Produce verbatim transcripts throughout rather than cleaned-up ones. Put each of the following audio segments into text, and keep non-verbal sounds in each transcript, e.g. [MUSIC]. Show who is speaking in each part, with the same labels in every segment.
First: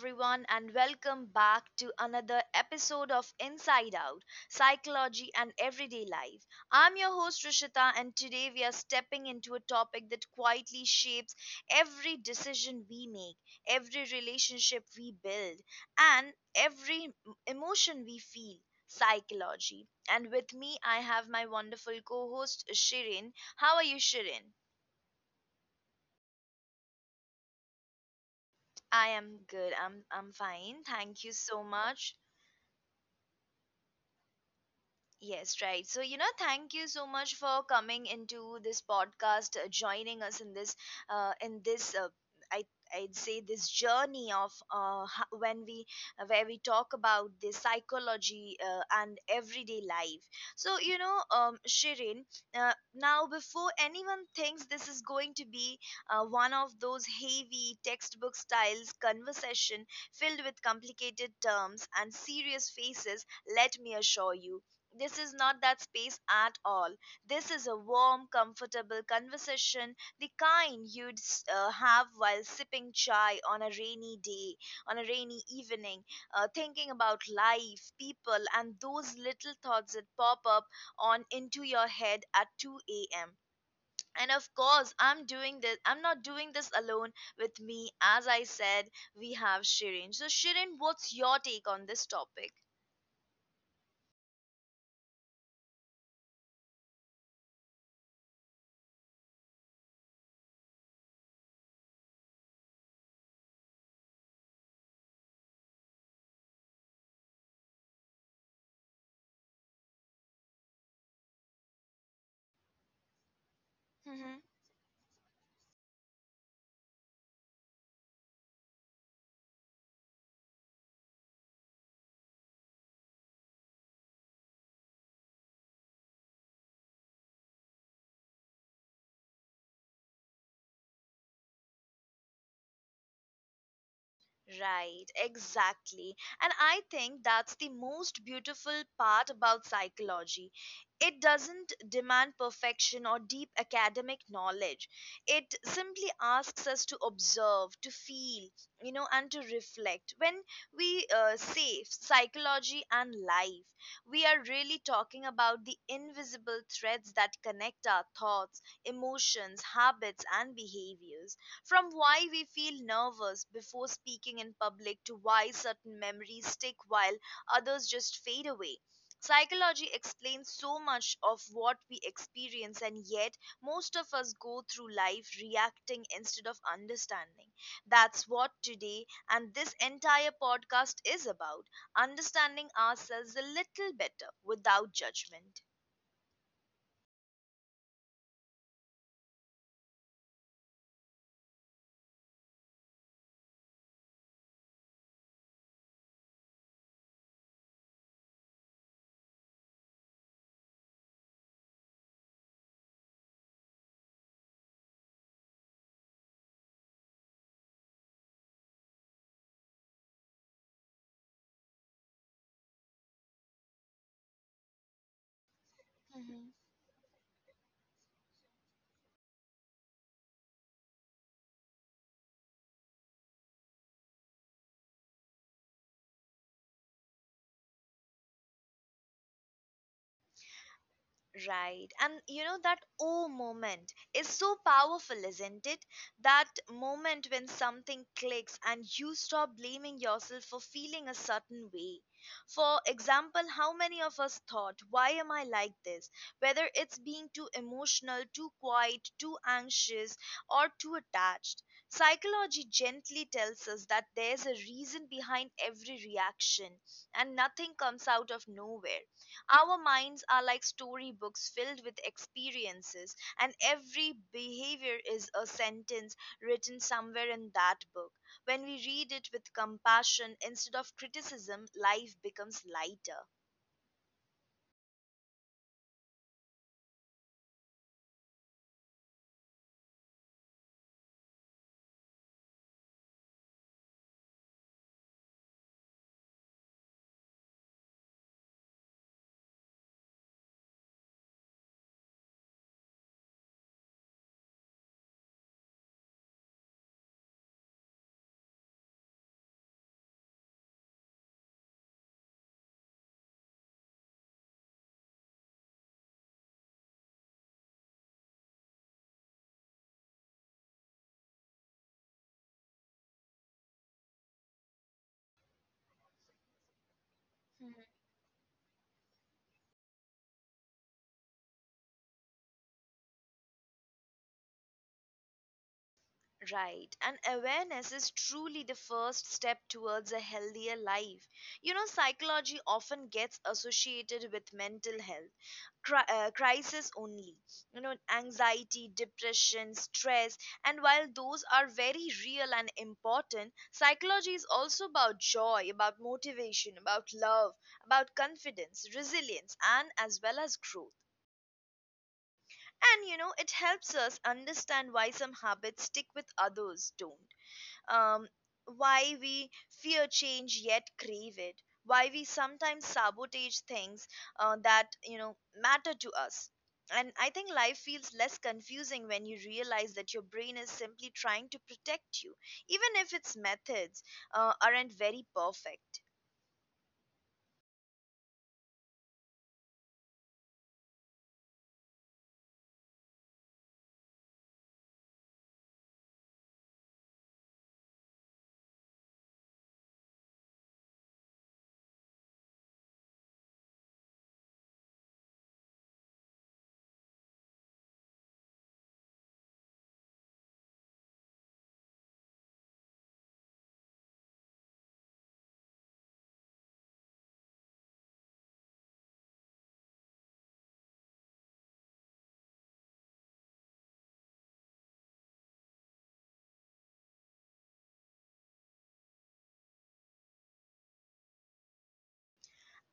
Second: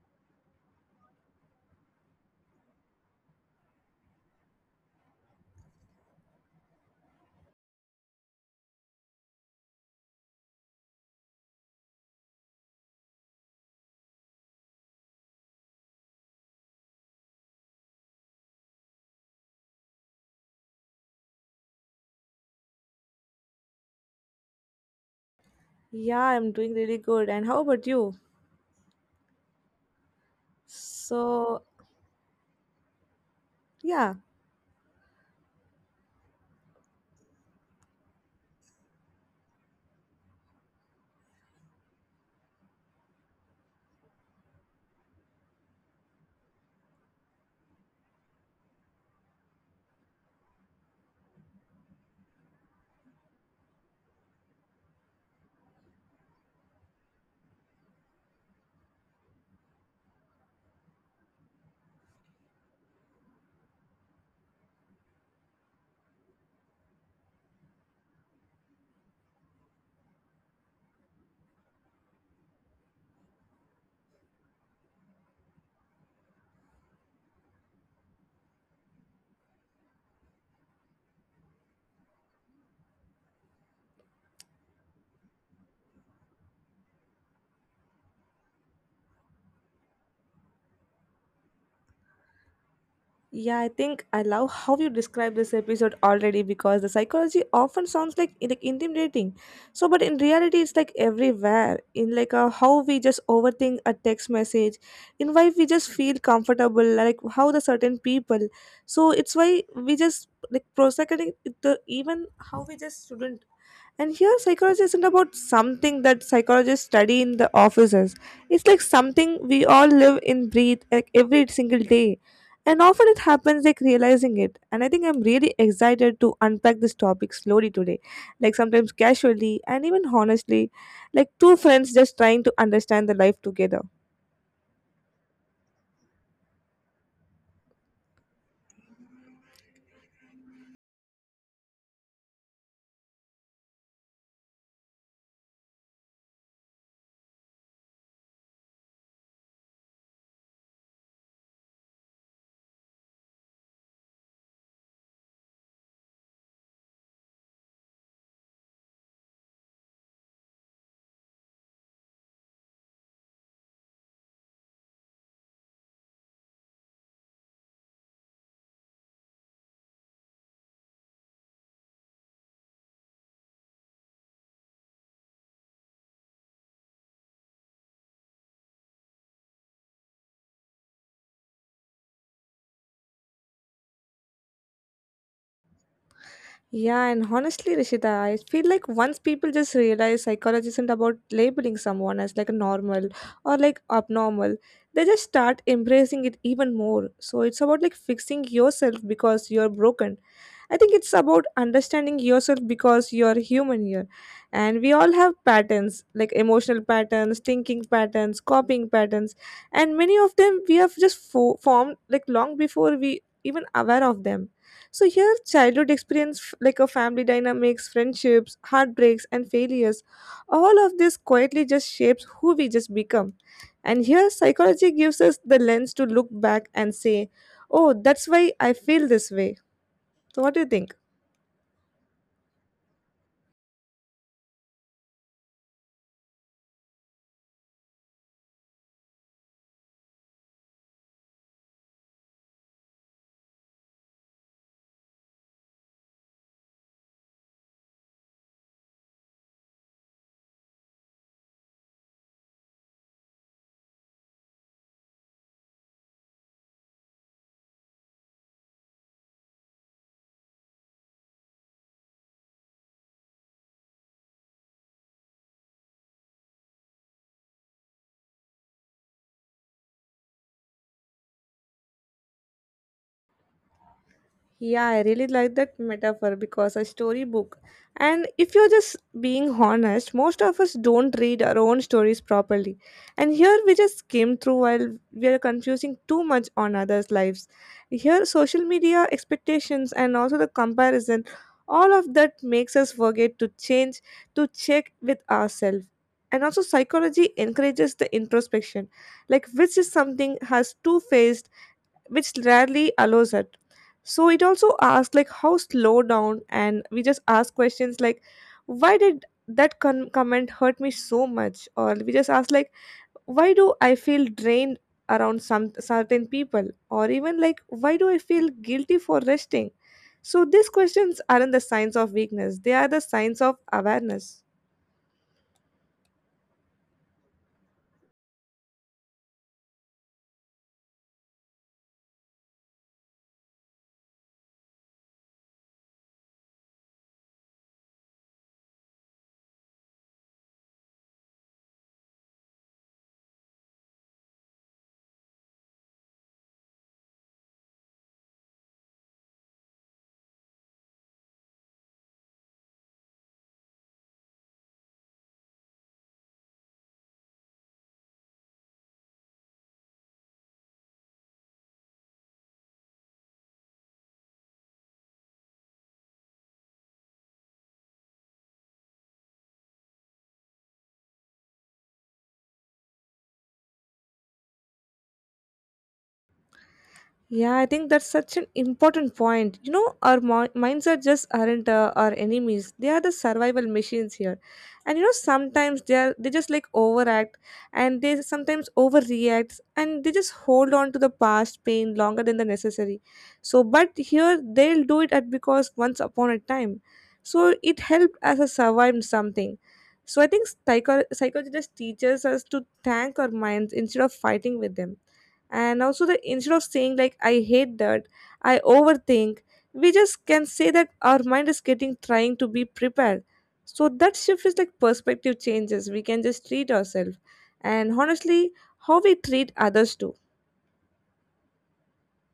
Speaker 1: everyone, and welcome back to another episode of Inside Out Psychology and Everyday Life. I'm your host, Rishita, and today we are stepping into a topic that quietly shapes every decision we make, every relationship we build, and every m- emotion we feel psychology. And with me, I have my wonderful co host, Shirin. How are you, Shirin?
Speaker 2: Yeah, I'm doing really good. And how about you?
Speaker 1: I am good. I'm I'm fine. Thank you so
Speaker 2: So,
Speaker 1: much.
Speaker 2: yeah,
Speaker 1: Yes, right. So, you know, thank you so much for coming into this podcast, uh, joining us in this, uh, in this, uh, I, I'd say this journey of uh, ho- when we, uh, where we talk about the psychology uh, and everyday life. So, you know, um, Shirin, uh, now before anyone thinks this is going to be uh, one of those heavy textbook styles conversation filled with complicated terms and serious faces, let me assure you this is not that space at all. This is a warm, comfortable conversation, the kind you'd uh, have while sipping chai on a rainy day, on a rainy evening, uh, thinking about life, people, and those little thoughts that pop up on into your head at two a m. And of course, I'm doing this. I'm not doing this alone with me. As I said, we have Shirin. So, Shirin, what's your take on this topic?
Speaker 2: yeah, I think I love how you describe this episode already because the psychology often sounds like like intimidating. So, but in reality, it's like everywhere in like uh how we just overthink a text message, in why we just feel comfortable, like how the certain people. So it's why we just like prosecuting the even how we just shouldn't. And here
Speaker 1: [LAUGHS]
Speaker 2: psychology isn't about something that psychologists study in the offices. It's like something we all live in, breathe like every single day, and often it happens like realizing it. And I think I'm really excited to unpack this topic slowly today, like sometimes casually and even honestly, like two friends just trying to understand the life together.
Speaker 1: Right, exactly. And I think that's the most beautiful part about psychology. It doesn't demand perfection or deep academic knowledge. It simply asks us to observe, to feel, you know, and to reflect. When we uh, say psychology and life, we are really talking about the invisible threads that connect our thoughts, emotions, habits, and behaviors. From why we feel nervous before speaking in public to why certain memories stick while others just fade away. Psychology explains so much of what we experience, and yet most of us go through life reacting instead of understanding. That's what today and this entire podcast is about understanding ourselves a little better without judgment.
Speaker 2: Yeah, and honestly, Rishita, I feel like once people just realize psychology isn't about labeling someone as like a normal or like abnormal, they just start embracing it even more. So it's about like fixing yourself because you're broken. I think it's about understanding yourself because you're human here. And we all have patterns like emotional patterns, thinking patterns, copying patterns, and many of them we have just fo- formed like long before we even aware of them. So here, childhood experience f- like a family dynamics, friendships, heartbreaks, and failures, all of this quietly just shapes who we just become. And here, psychology gives us the lens to look back and say, "Oh, that's why I feel this way." So, what do you think?
Speaker 1: Right. And you know, that oh moment is so powerful, isn't it? That moment when something clicks and you stop blaming yourself for feeling a certain way. For example, how many of us thought, why am I like this? Whether it's being too emotional, too quiet, too anxious, or too attached. Psychology gently tells us that there's a reason behind every reaction and nothing comes out of nowhere. Our minds are like storybooks filled with experiences, and every behavior is a sentence written somewhere in that book. When we read it with compassion instead of criticism, life becomes lighter.
Speaker 2: Yeah, I really like that metaphor because a storybook. And if you're just being honest, most of us don't read our own stories properly. And here we just skim through while we are confusing too much on others' lives. Here, social media expectations and also the comparison, all of that makes us forget to change, to check with ourselves. And also, psychology encourages the introspection, like which is something has two faced which rarely allows it. So it also asks like how slow down, and we just ask questions like, why did that con- comment hurt me so much? Or we just ask like, why do I feel drained around some certain people? Or even like, why do I feel guilty for resting? So these questions aren't the signs of weakness; they are the signs of awareness.
Speaker 1: Right, and awareness is truly the first step towards a healthier life. You know, psychology often gets associated with mental health cri- uh, crisis only. You know, anxiety, depression, stress, and while those are very real and important, psychology is also about joy, about motivation, about love, about confidence, resilience, and as well as growth. And you know, it helps us understand why some habits stick with others don't um, why we fear change yet crave it, why we sometimes sabotage things uh, that you know matter to us. And I think life feels less confusing when you realize that your brain is simply trying to protect you, even if its methods uh, aren't very perfect.
Speaker 2: Yeah, I think that's such an important point. You know, our mi- minds are just aren't uh, our enemies. They are the survival machines here, and you know sometimes they are they just like overact, and they sometimes overreact and they just hold on to the past pain longer than the necessary. So, but here they'll do it at because once upon a time, so it helped us a survived something. So I think psycho- psychologists teaches us to thank our minds instead of fighting with them, and also the instead of saying like I hate that I overthink, we just can say that our mind is getting trying to be prepared. So that shift is like perspective changes we can just treat ourselves, and honestly, how we treat others too.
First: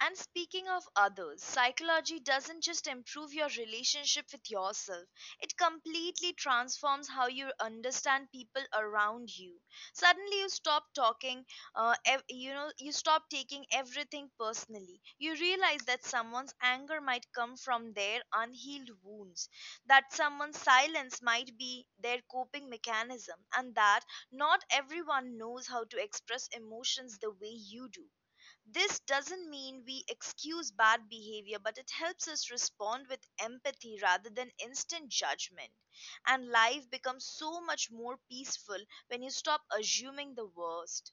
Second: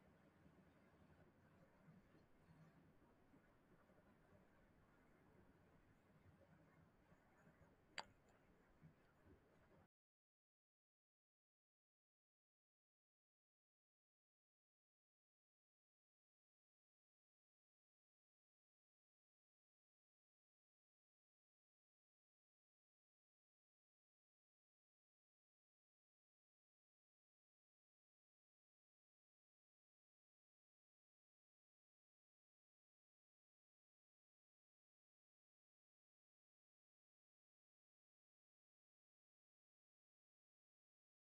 Speaker 1: And speaking of others, psychology doesn't just improve your relationship with yourself, it completely transforms how you understand people around you. Suddenly, you stop talking, uh, ev- you know, you stop taking everything personally. You realize that someone's anger might come from their unhealed wounds, that someone's silence might be their coping mechanism, and that not everyone knows how to express emotions the way you do. This doesn't mean we excuse bad behavior, but it helps us respond with empathy rather than instant judgment. And life becomes so much more peaceful when you stop assuming the worst.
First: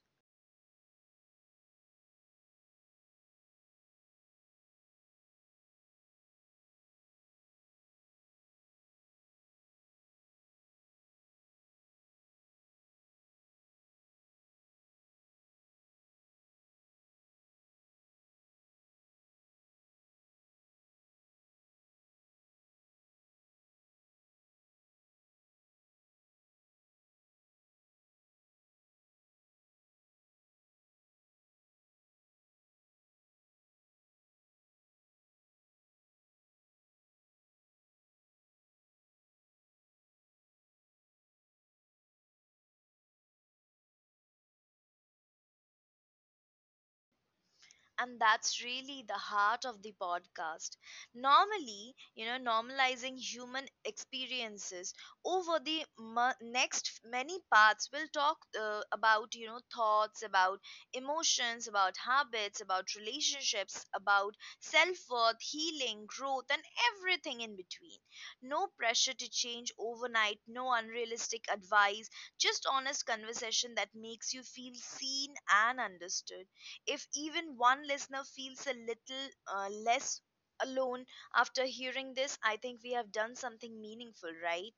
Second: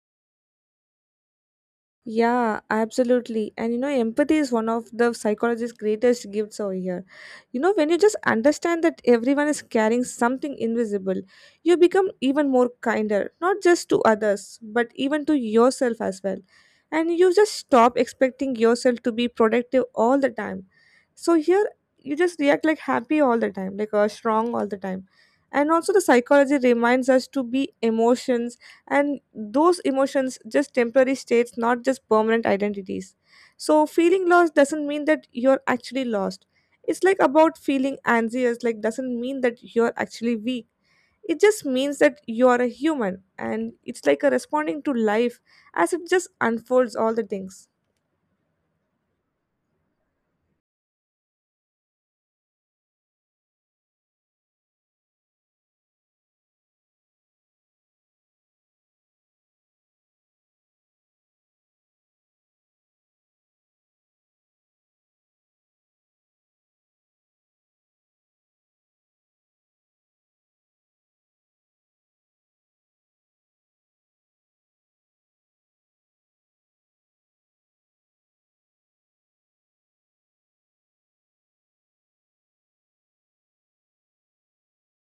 Speaker 2: Yeah, absolutely. And you know, empathy is one of the psychologist's greatest gifts over here. You know, when you just understand that everyone is carrying something invisible, you become even more kinder, not just to others, but even to yourself as well. And you just stop expecting yourself to be productive all the time. So here, you just react like happy all the time, like uh, strong all the time. And also, the psychology reminds us to be emotions, and those emotions just temporary states not just permanent identities. So feeling lost doesn't mean that you're actually lost. It's like about feeling anxious like doesn't mean that you're actually weak. It just means that you're a human and it's like a responding to life as it just unfolds all the things.
Speaker 1: And that's really the heart of the podcast, normally, you know, normalizing human experiences. Over the mu next f- many parts we'll talk uh, about, you know, thoughts about emotions, about habits, about relationships, about self-worth, healing, growth, and everything in between. No pressure to change overnight, no unrealistic advice, just honest conversation that makes you feel seen and understood. If even one listener feels a little uh, less alone after hearing this, I think we have done something meaningful, right?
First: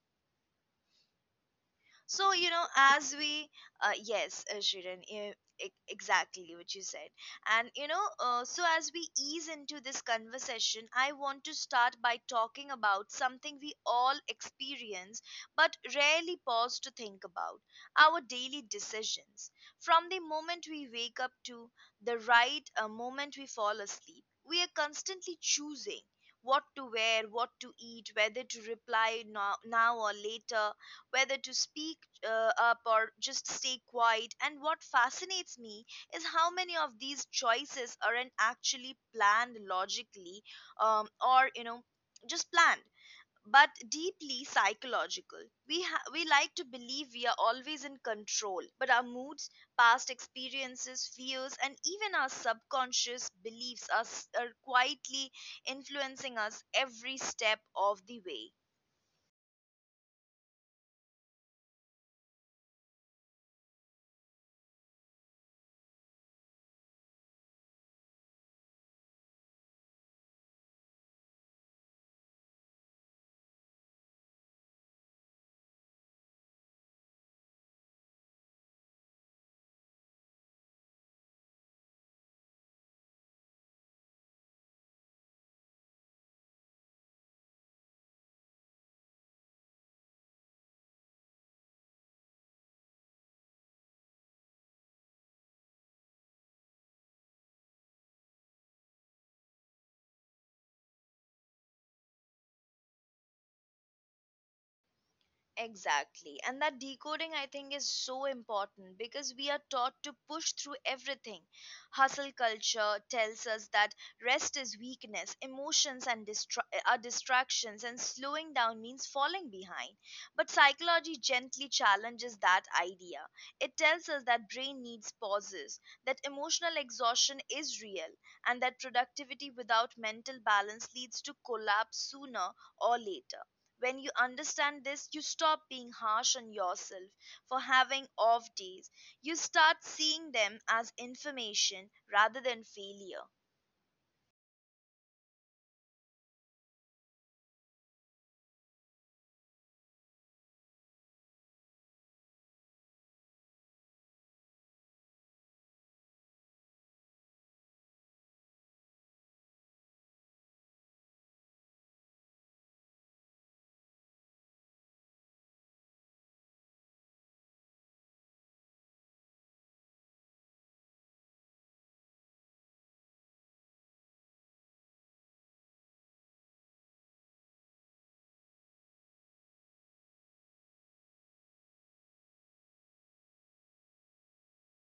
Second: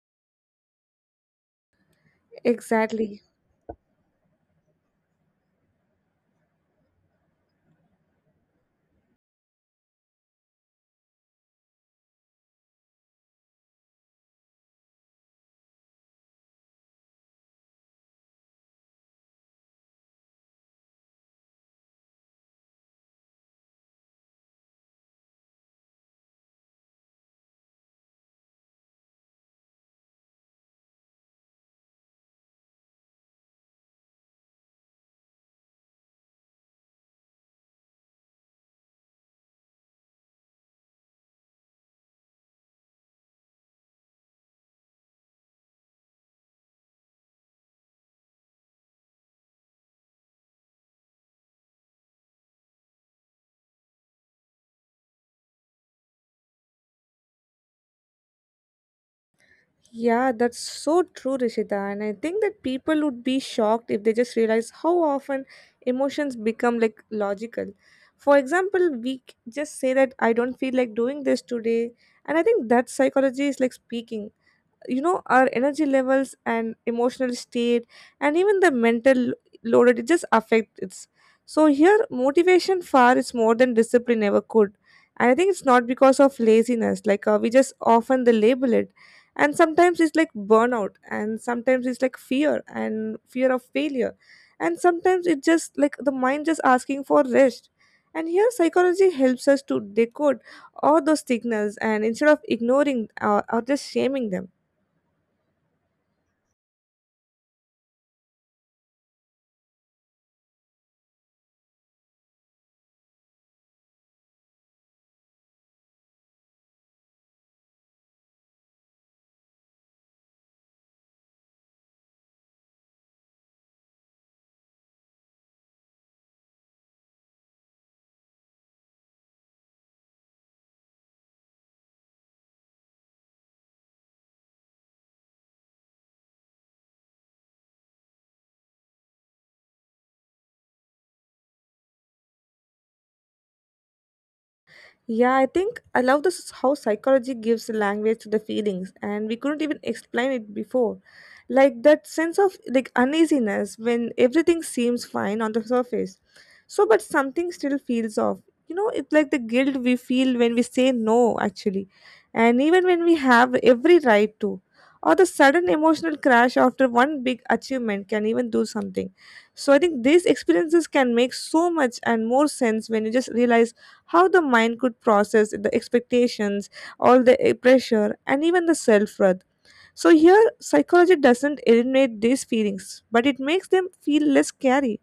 Speaker 1: So, you know, as
Speaker 2: Exactly.
Speaker 1: we, uh, yes, uh, Shirin, e- e- exactly what you said. And, you know, uh, so as we ease into this conversation, I want to start by talking about something we all experience but rarely pause to think about our daily decisions. From the moment we wake up to the right uh, moment we fall asleep, we are constantly choosing. What to wear, what to eat, whether to reply now, now or later, whether to speak uh, up or just stay quiet. And what fascinates me is how many of these choices aren't actually planned logically um, or, you know, just planned. But deeply psychological. We ha- we like to believe we are always in control, but our moods, past experiences, fears, and even our subconscious beliefs are, s- are quietly influencing us every step of the way.
Speaker 2: Yeah, that's so true, Rishita. And I think that people would be shocked if they just realize how often emotions become like logical. For example, we c- just say that I don't feel like doing this today. And I think that psychology is like speaking, you know, our energy levels and emotional state and even the mental lo- loaded it just affects it's. So here motivation far is more than discipline ever could. And I think it's not because of laziness, like uh, we just often the label it. And sometimes it's like burnout, and sometimes it's like fear and fear of failure, and sometimes it just like the mind just asking for rest. And here psychology helps us to decode all those signals and instead of ignoring uh, or just shaming them.
Speaker 1: Exactly. And that decoding, I think, is so important because we are taught to push through everything. Hustle culture tells us that rest is weakness, emotions and distra- uh, are distractions, and slowing down means falling behind. But psychology gently challenges that idea. It tells us that brain needs pauses, that emotional exhaustion is real, and that productivity without mental balance leads to collapse sooner or later. When you understand this, you stop being harsh on yourself for having off days. You start seeing them as information rather than failure.
Speaker 2: Yeah, I think I love this how psychology gives language to the feelings, and we couldn't even explain it before. Like that sense of like uneasiness when everything seems fine on the surface. So, but something still feels off. You know, it's like the guilt we feel when we say no, actually, and even when we have every right to. Or the sudden emotional crash after one big achievement can even do something. So I think these experiences can make so much and more sense when you just realize how the mind could process the expectations, all the eh, pressure, and even the self worth. So, here, psychology doesn't eliminate these feelings, but it makes them feel less scary.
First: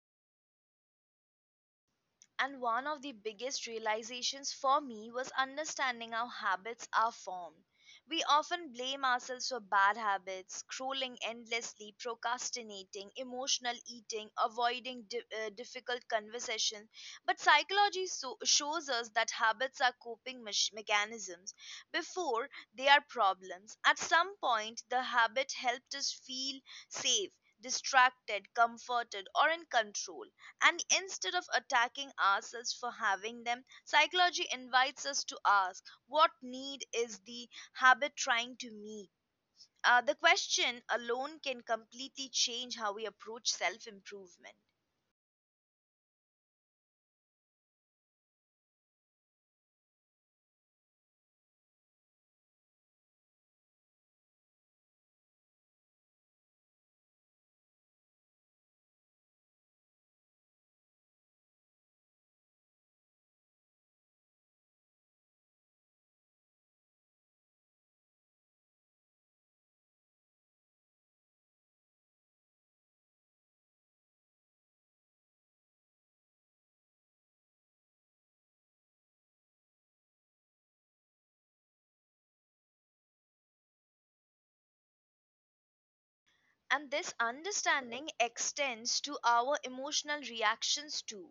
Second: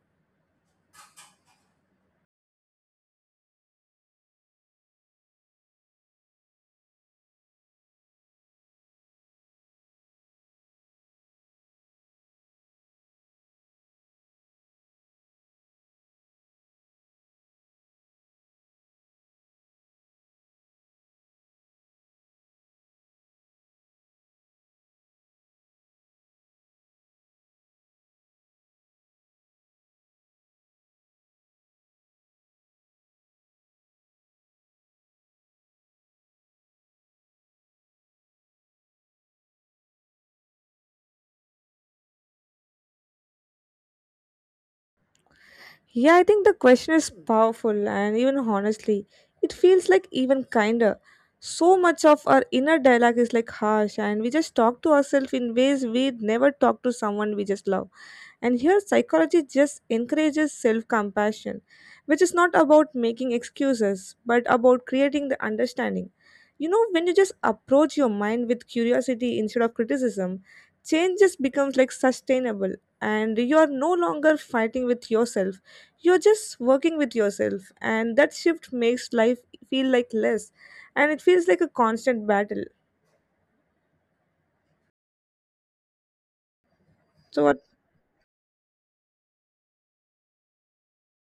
Speaker 1: And one of the biggest realizations for me was understanding how habits are formed. We often blame ourselves for bad habits, scrolling endlessly, procrastinating, emotional eating, avoiding di- uh, difficult conversation. But psychology so- shows us that habits are coping mech- mechanisms before they are problems. At some point, the habit helped us feel safe, distracted, comforted, or in control, and instead of attacking ourselves for having them, psychology invites us to ask what need is the habit trying to meet? Uh, the question alone can completely change how we approach self improvement.
Speaker 2: Yeah, I think the question is powerful, and even honestly, it feels like even kinder. So much of our inner dialogue is like harsh, and we just talk to ourselves in ways we would never talk to someone we just love. And here, psychology just encourages self compassion, which is not about making excuses, but about creating the understanding. You know, when you just approach your mind with curiosity instead of criticism, change just becomes like sustainable, and you are no longer fighting with yourself. You're just working with yourself, and that shift makes life feel like less, and it feels like a constant battle.
Speaker 1: And this
Speaker 2: So, what?
Speaker 1: understanding extends to our emotional reactions too.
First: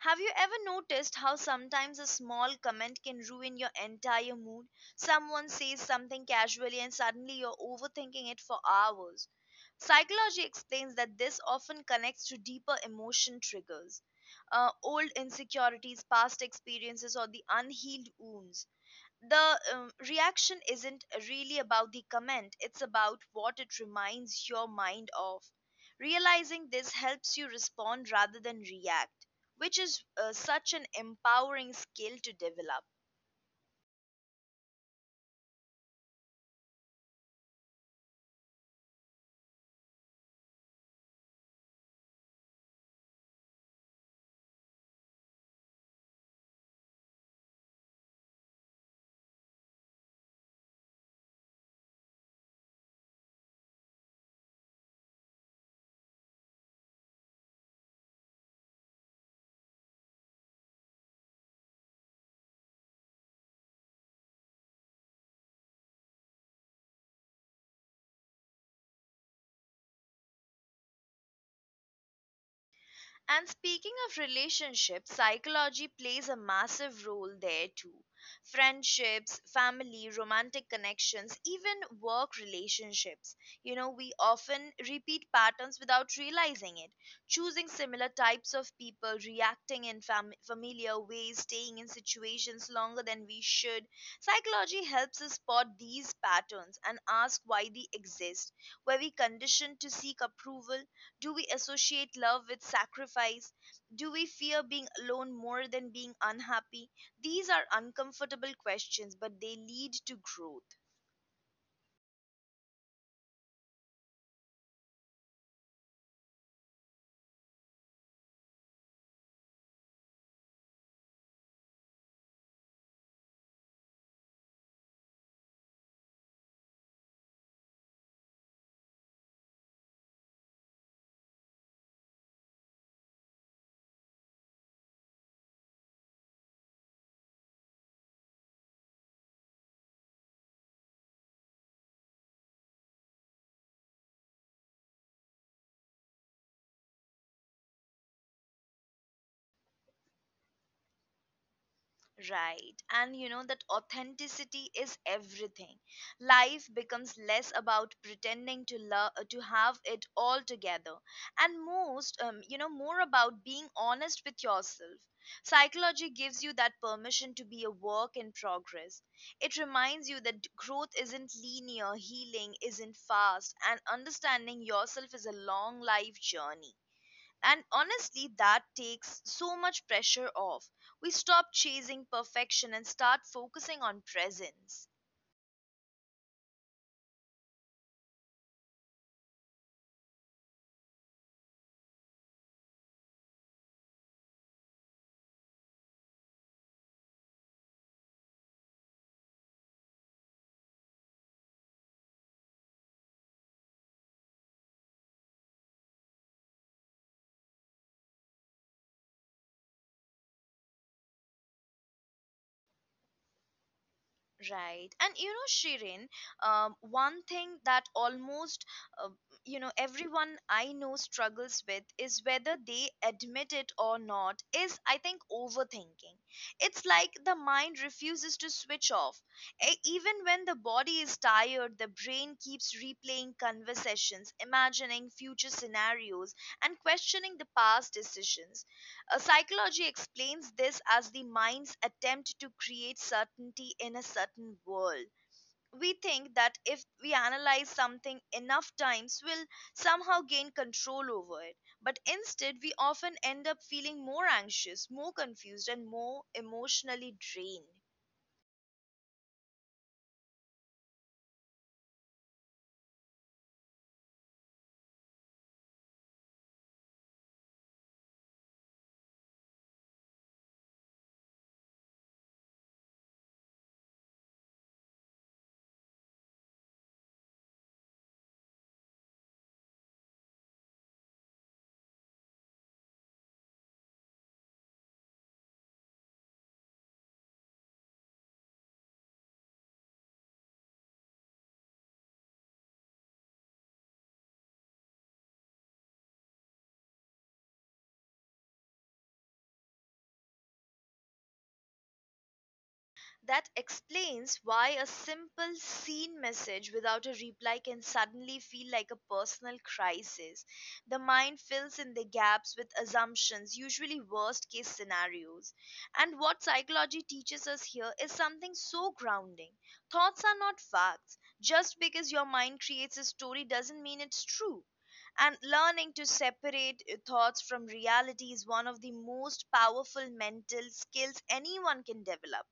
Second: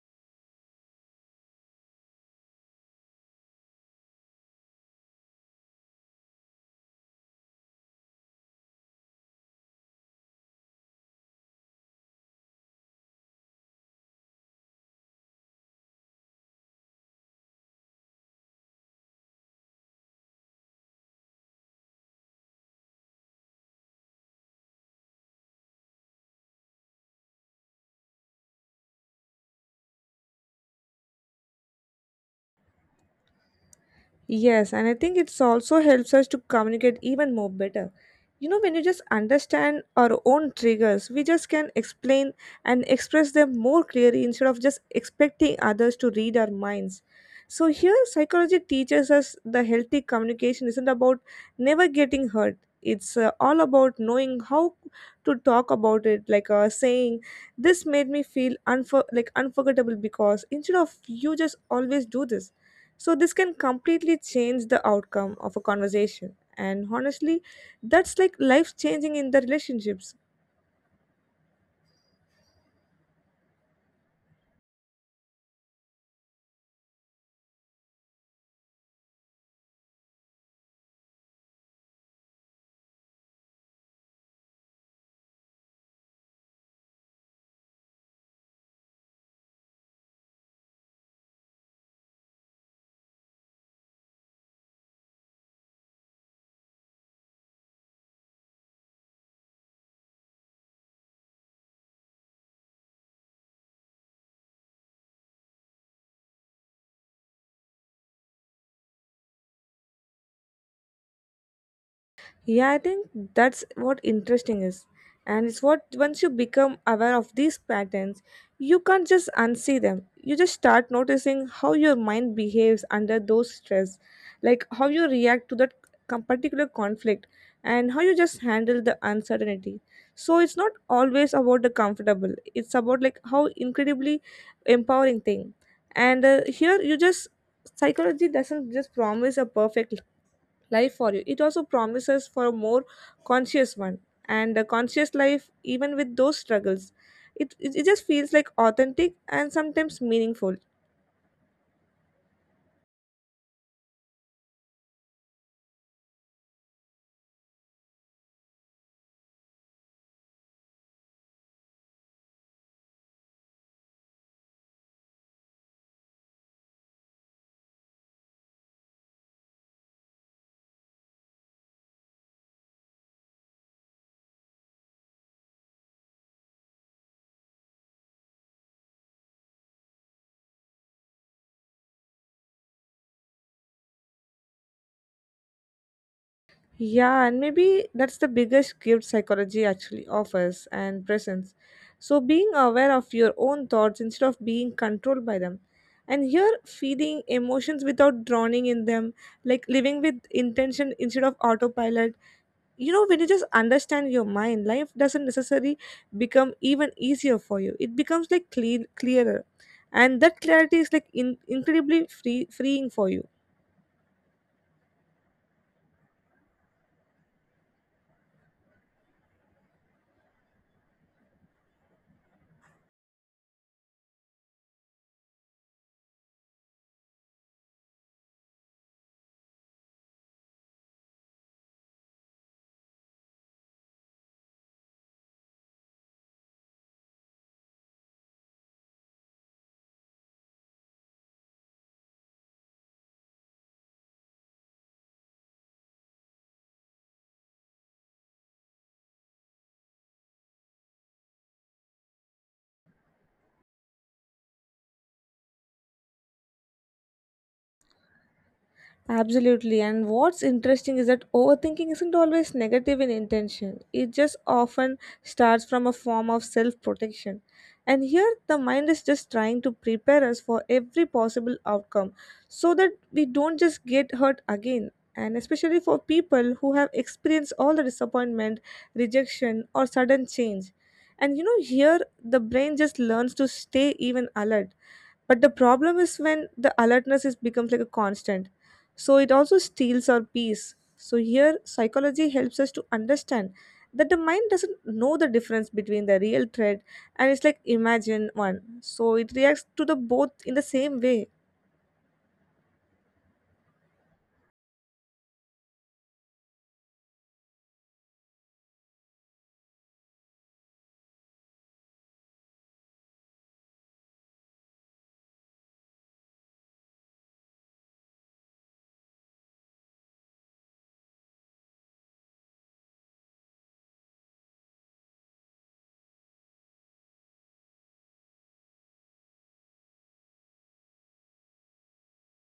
Speaker 1: Have you ever noticed how sometimes a small comment can ruin your entire mood? Someone says something casually and suddenly you're overthinking it for hours. Psychology explains that this often connects to deeper emotion triggers, uh, old insecurities, past experiences, or the unhealed wounds. The um, reaction isn't really about the comment, it's about what it reminds your mind of. Realizing this helps you respond rather than react, which is uh, such an empowering skill to develop.
Speaker 2: Yes, and I think it's also helps us to communicate even more better. You know, when you just understand our own triggers, we just can explain and express them more clearly instead of just expecting others to read our minds. So, here, psychology teaches us the healthy communication isn't about never getting hurt. It's uh, all about knowing how to talk about it, like uh, saying, "This made me feel unfor- like unforgettable because instead of you just always do this." So, this can completely change the outcome of a conversation. And honestly, that's like life changing in the relationships.
Speaker 1: And speaking of relationships, psychology plays a massive role there too. Friendships, family, romantic connections, even work relationships. You know, we often repeat patterns without realizing it, choosing similar types of people, reacting in fam- familiar ways, staying in situations longer than we should. Psychology helps us spot these patterns and ask why they exist. Were we conditioned to seek approval? Do we associate love with sacrifice? Do we fear being alone more than being unhappy? These are uncomfortable questions, but they lead to growth.
Speaker 2: Yeah, I think that's what interesting is. And it's what once you become aware of these patterns, you can't just unsee them. You just start noticing how your mind behaves under those stress, like how you react to that com- particular conflict and how you just handle the uncertainty. So it's not always about the comfortable. It's about like how incredibly empowering thing. And uh, here you just psychology doesn't just promise a perfect life for you. It also promises for a more conscious one, and a conscious life, even with those struggles. It, it, it just feels like authentic and sometimes meaningful.
Speaker 1: Right. And you know that authenticity is everything. Life becomes less about pretending to love to have it all together and most um, you know, more about being honest with yourself. Psychology gives you that permission to be a work in progress. It reminds you that growth isn't linear, healing isn't fast, and understanding yourself is a long life journey. And honestly, that takes so much pressure off. We stop chasing perfection and start focusing on presence.
Speaker 2: Yeah, and maybe that's the biggest gift psychology actually offers and presents. So, being aware of your own thoughts instead of being controlled by them. And here, feeding emotions without drowning in them, like living with intention instead of autopilot. You know, when you just understand your mind, life doesn't necessarily become even easier for you. It becomes like clean, clearer, and that clarity is like in, incredibly free freeing for you.
Speaker 1: Right. And you know, Shirin, um, one thing that almost, uh, you know, everyone I know struggles with, is whether they admit it or not, is I think overthinking. It's like the mind refuses to switch off. E- even when the body is tired, the brain keeps replaying conversations, imagining future scenarios, and questioning the past decisions. Uh, psychology explains this as the mind's attempt to create certainty in a certain world. We think that if we analyze something enough times, we'll somehow gain control over it. But instead, we often end up feeling more anxious, more confused, and more emotionally drained.
Speaker 2: Absolutely. And what's interesting is that overthinking isn't always negative in intention. It just often starts from a form of self protection. And here, the mind is just trying to prepare us for every possible outcome so that we don't just get hurt again. And especially for people who have experienced all the disappointment, rejection, or sudden change. And you know, here the brain just learns to stay even alert, but the problem is when the alertness is becomes like a constant. So it also steals our peace. So here psychology helps us to understand that the mind doesn't know the difference between the real threat and it's like imagine one. So it reacts to the both in the same way.
Speaker 1: That explains why a simple seen message without a reply can suddenly feel like a personal crisis. The mind fills in the gaps with assumptions, usually worst case scenarios. And what psychology teaches us here is something so grounding. Thoughts are not facts. Just because your mind creates a story doesn't mean it's true. And learning to separate uh, thoughts from reality is one of the most powerful mental skills anyone can develop.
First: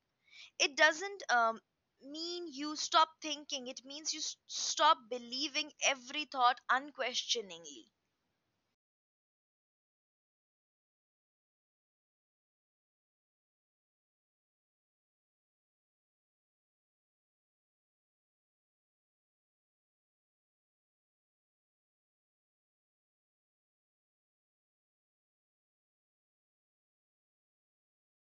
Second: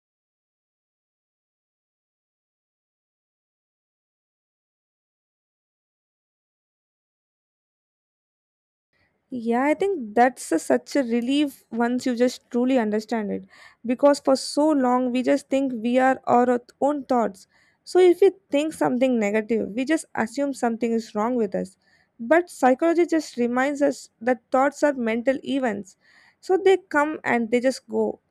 Speaker 1: It doesn't um, mean you stop thinking. It means you s- stop believing every thought unquestioningly.
Speaker 2: Yeah, I think that's a, such a relief once you just truly understand it. Because for so long, we just think we are our own thoughts. So if we think something negative, we just assume something is wrong with us. But psychology just reminds us that thoughts are mental events. So they come and they just go.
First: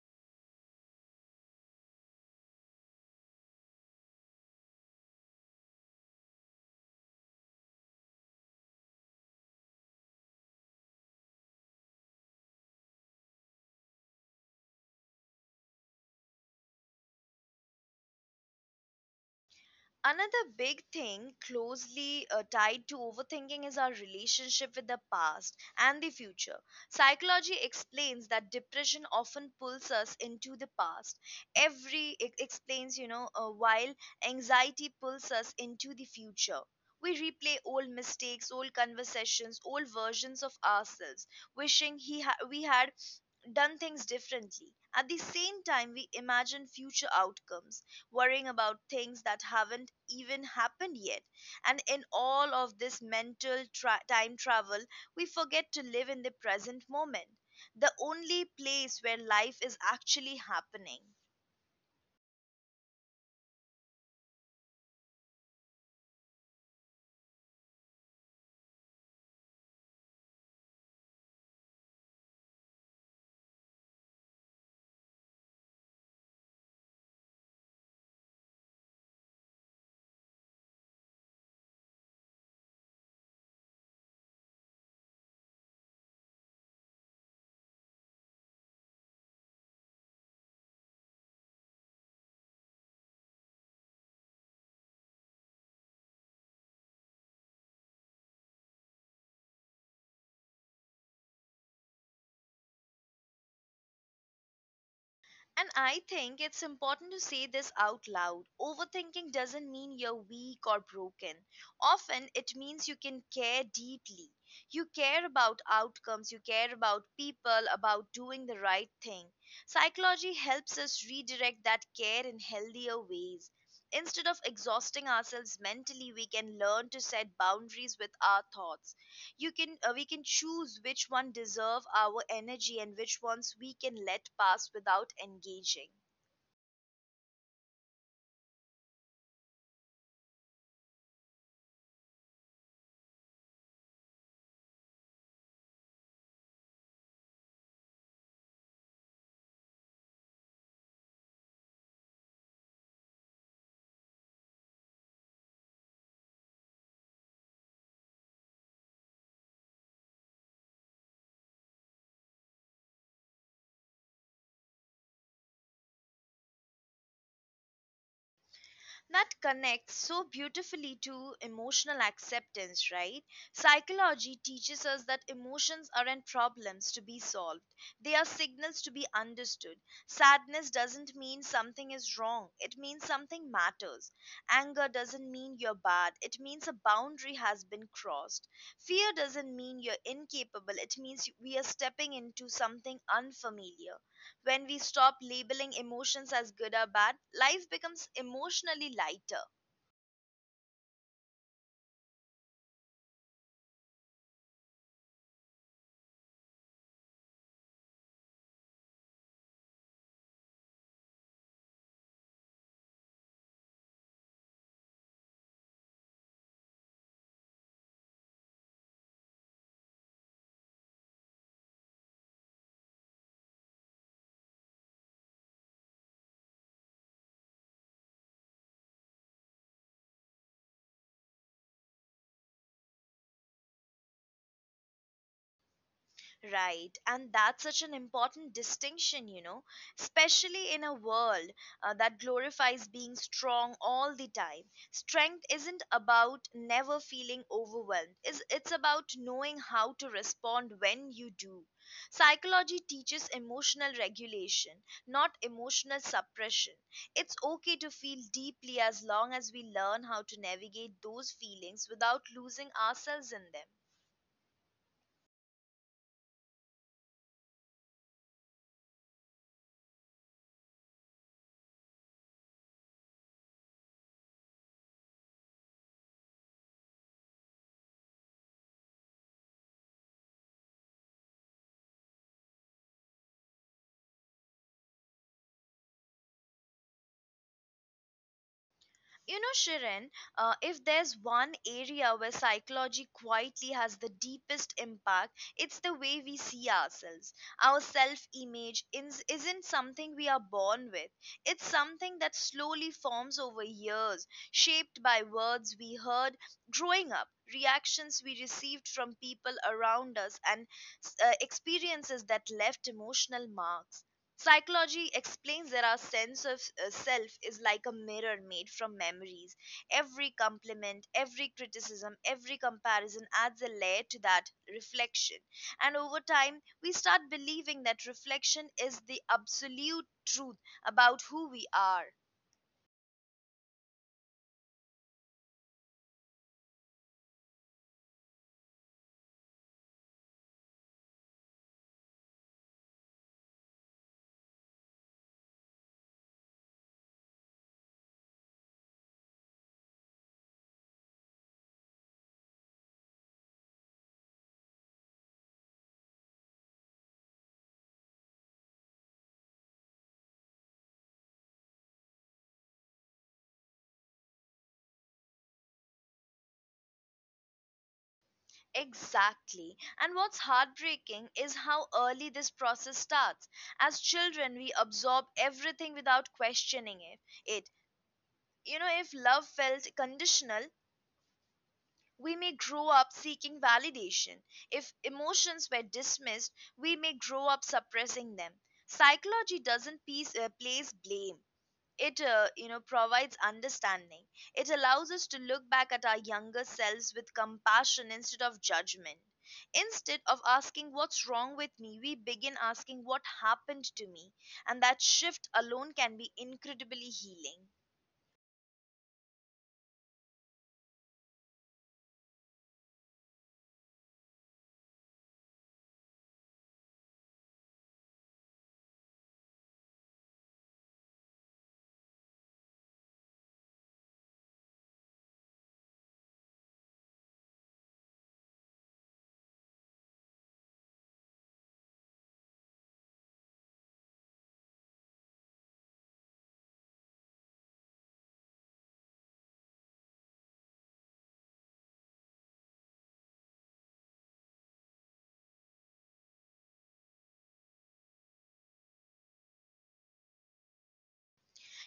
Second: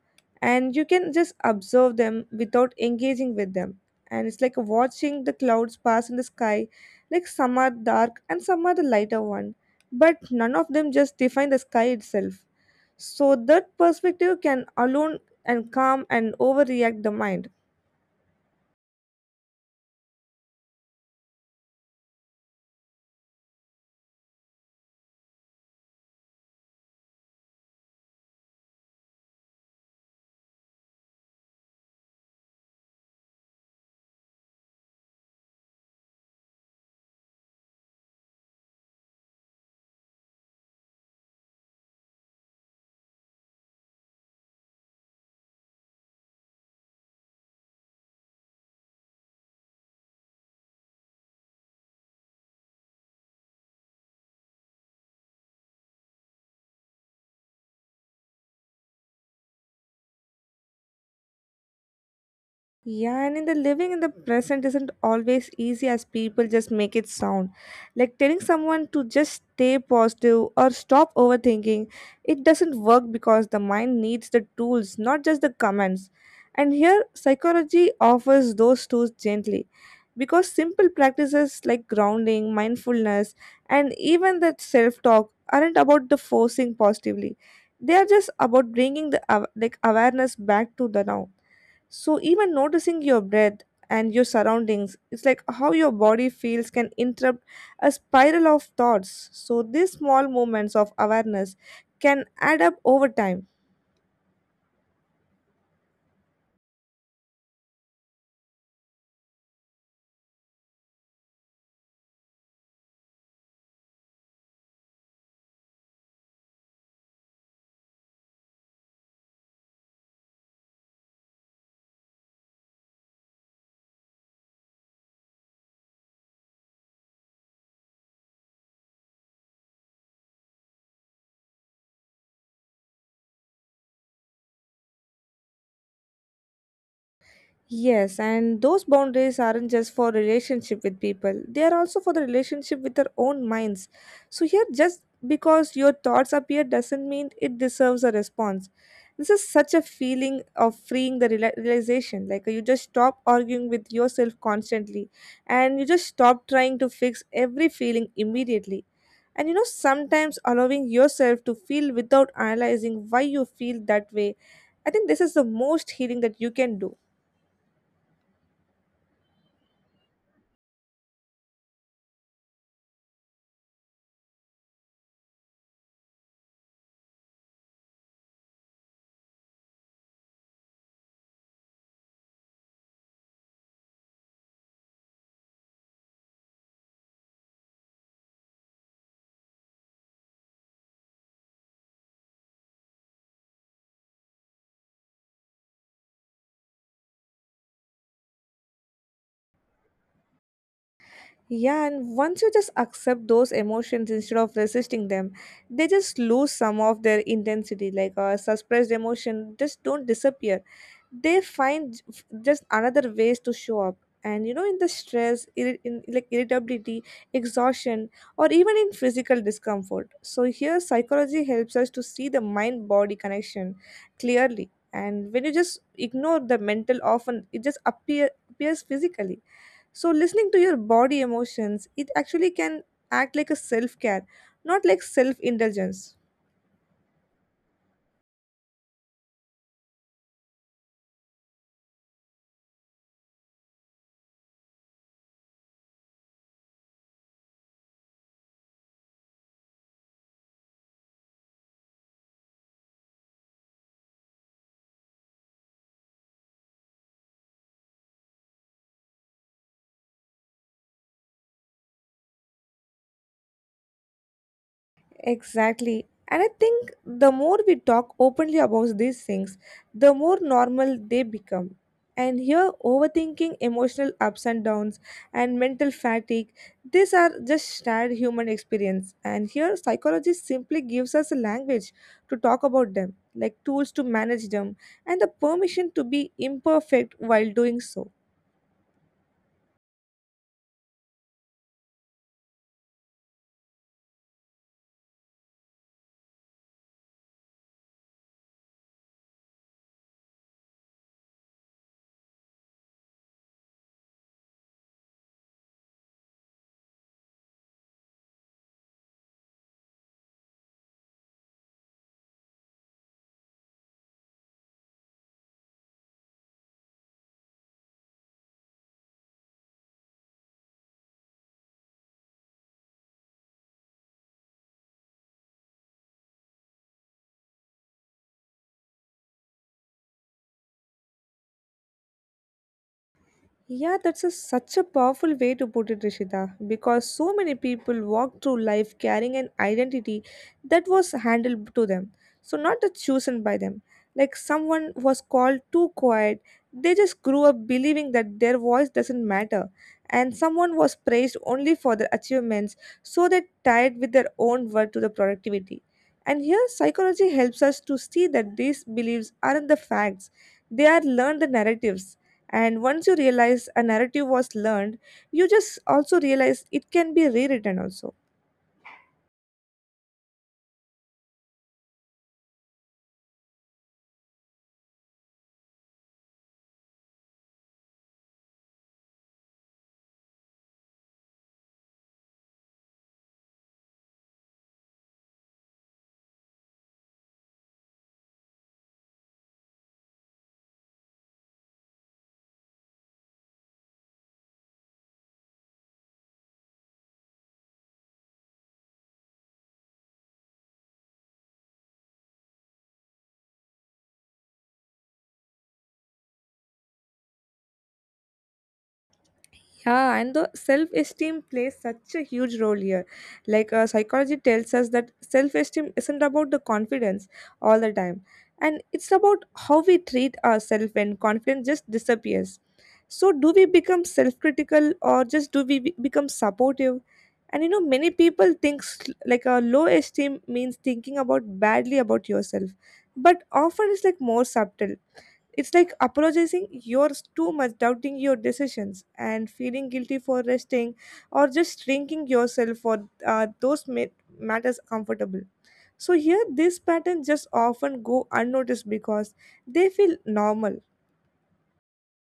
Speaker 2: And you can just observe them without engaging with them. And it's like watching the clouds pass in the sky, like some are dark and some are the lighter one but none of them just define the sky itself. So that perspective can alone and calm and overreact the mind.
Speaker 1: Another big thing closely uh, tied to overthinking is our relationship with the past and the future. Psychology explains that depression often pulls us into the past. Every it explains, you know, uh, while anxiety pulls us into the future. We replay old mistakes, old conversations, old versions of ourselves, wishing he ha- we had done things differently. At the same time, we imagine future outcomes, worrying about things that haven't even happened yet. And in all of this mental tra- time travel, we forget to live in the present moment, the only place where life is actually happening.
Speaker 2: Yeah, and in the living in the present isn't always easy as people just make it sound. Like telling someone to just stay positive or stop overthinking, it doesn't work because the mind needs the tools, not just the commands. And here, psychology offers those tools gently because simple practices like grounding, mindfulness, and even that self talk aren't about the forcing positively. They are just about bringing the aw- like awareness back to the now. So even noticing your breath and your surroundings, it's like how your body feels can interrupt a spiral of thoughts. So these small moments of awareness can add up over time.
Speaker 1: And I think it's important to say this out loud. Overthinking doesn't mean you're weak or broken. Often it means you can care deeply. You care about outcomes, you care about people, about doing the right thing. Psychology helps us redirect that care in healthier ways. Instead of exhausting ourselves mentally, we can learn to set boundaries with our thoughts. You can uh, we can choose which one deserve our energy and which ones we can let pass without engaging.
Speaker 2: Yes, and those boundaries aren't just for relationship with people. They are also for the relationship with our own minds. So here just because your thoughts appear doesn't mean it deserves a response. This is such a feeling of freeing the reali- realization, like you just stop arguing with yourself constantly and you just stop trying to fix every feeling immediately. And you know, sometimes allowing yourself to feel without analyzing why you feel that way. I think this is the most healing that you can do.
Speaker 1: That connects so beautifully to emotional acceptance, right? Psychology teaches us that emotions aren't problems to be solved, they are signals to be understood. Sadness doesn't mean something is wrong, it means something matters. Anger doesn't mean you're bad, it means a boundary has been crossed. Fear doesn't mean you're incapable, it means we are stepping into something unfamiliar. When we stop labeling emotions as good or bad, life becomes emotionally lighter.
Speaker 2: Yeah, and once you just accept those emotions instead of resisting them, they just lose some of their intensity. Like a suppressed emotion just don't disappear. They find j- f- just another ways to show up. And you know, in the stress, irri- in like irritability, exhaustion, or even in physical discomfort. So here, psychology helps us to see the mind-body connection clearly. And when you just ignore the mental, often it just appear appears physically. So, listening to your body emotions, it actually can act like a self care, not like self indulgence.
Speaker 1: Right, and that's such an important distinction, you know, especially in a world uh, that glorifies being strong all the time. Strength isn't about never feeling overwhelmed, it's, it's about knowing how to respond when you do. Psychology teaches emotional regulation, not emotional suppression. It's okay to feel deeply as long as we learn how to navigate those feelings without losing ourselves in them.
Speaker 2: Exactly. And I think the more we talk openly about these things, the more normal they become. And here, overthinking, emotional ups and downs, and mental fatigue, these are just shared human experience. And here, psychology simply gives us a language to talk about them, like tools to manage them, and the permission to be imperfect while doing so.
Speaker 1: You know, Shirin, uh, if there's one area where psychology quietly has the deepest impact, it's the way we see ourselves. Our self image isn't something we are born with, it's something that slowly forms over years, shaped by words we heard growing up, reactions we received from people around us, and uh, experiences that left emotional marks. Psychology explains that our sense of uh, self is like a mirror made from memories. Every compliment, every criticism, every comparison adds a layer to that reflection. And over time, we start believing that reflection is the absolute truth about who we are.
Speaker 2: Yeah, that's a, such a powerful way to put it, Rishita, because so many people walk through life carrying an identity that was handed to them, so not that chosen by them. Like someone was called too quiet, they just grew up believing that their voice doesn't matter, and someone was praised only for their achievements, so they tied with their own worth to the productivity. And here, psychology helps us to see that these beliefs aren't the facts, they are learned narratives, and once you realize a narrative was learned, you just also realize it can be rewritten also.
Speaker 1: Exactly. And what's heartbreaking is how early this process starts. As children, we absorb everything without questioning it. it. You know, if love felt conditional, we may grow up seeking validation. If emotions were dismissed, we may grow up suppressing them. Psychology doesn't piece, uh, place blame. It uh, you know provides understanding. It allows us to look back at our younger selves with compassion instead of judgment. Instead of asking what's wrong with me, we begin asking what happened to me, and that shift alone can be incredibly healing.
Speaker 2: Yeah, and the self esteem plays such a huge role here. Like uh, psychology tells us that self esteem isn't about the confidence all the time, and it's about how we treat ourselves when confidence just disappears. So, do we become self critical or just do we be- become supportive? And you know, many people think s- like a low esteem means thinking about badly about yourself, but often it's like more subtle, it's like apologizing yours too much, doubting your decisions, and feeling guilty for resting or just shrinking yourself for uh, those ma- matters comfortable. So here, these patterns just often go unnoticed because they feel normal.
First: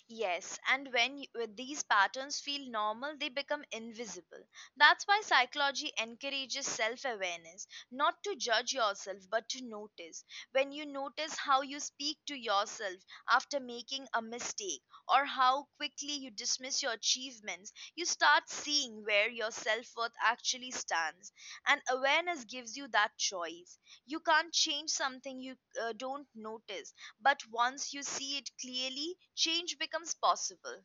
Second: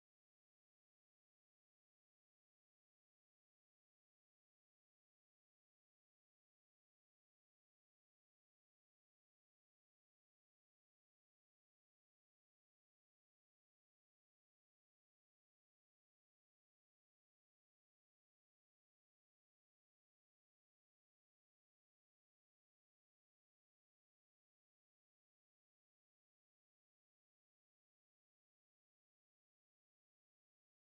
Speaker 1: Yes, and when y- when these patterns feel normal, they become invisible. That's why psychology encourages self awareness, not to judge yourself, but to notice. When you notice how you speak to yourself after making a mistake or how quickly you dismiss your achievements, you start seeing where your self worth actually stands. And awareness gives you that choice. You can't change something you uh, don't notice, but once you see it clearly, change becomes possible.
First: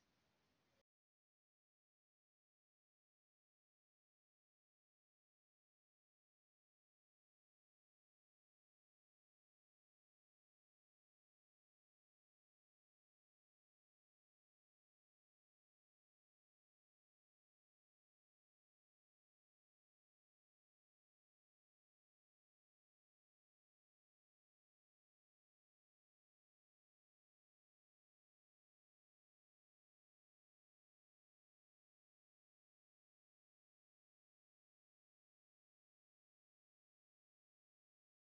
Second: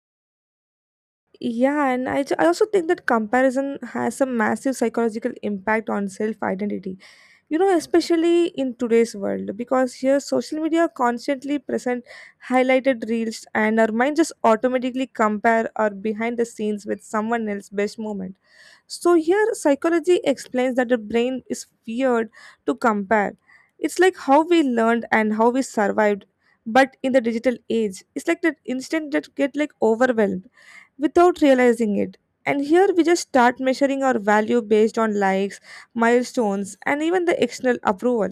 Speaker 2: Yeah, and I, ju- I also think that comparison has a massive psychological impact on self identity, you know, especially in today's world, because here social media constantly present highlighted reels and our mind just automatically compare our behind the scenes with someone else's best moment. So here psychology explains that the brain is weird to compare, it's like how we learned and how we survived, but in the digital age it's like that instant that get like overwhelmed without realizing it. And here we just start measuring our value based on likes, milestones, and even the external approval.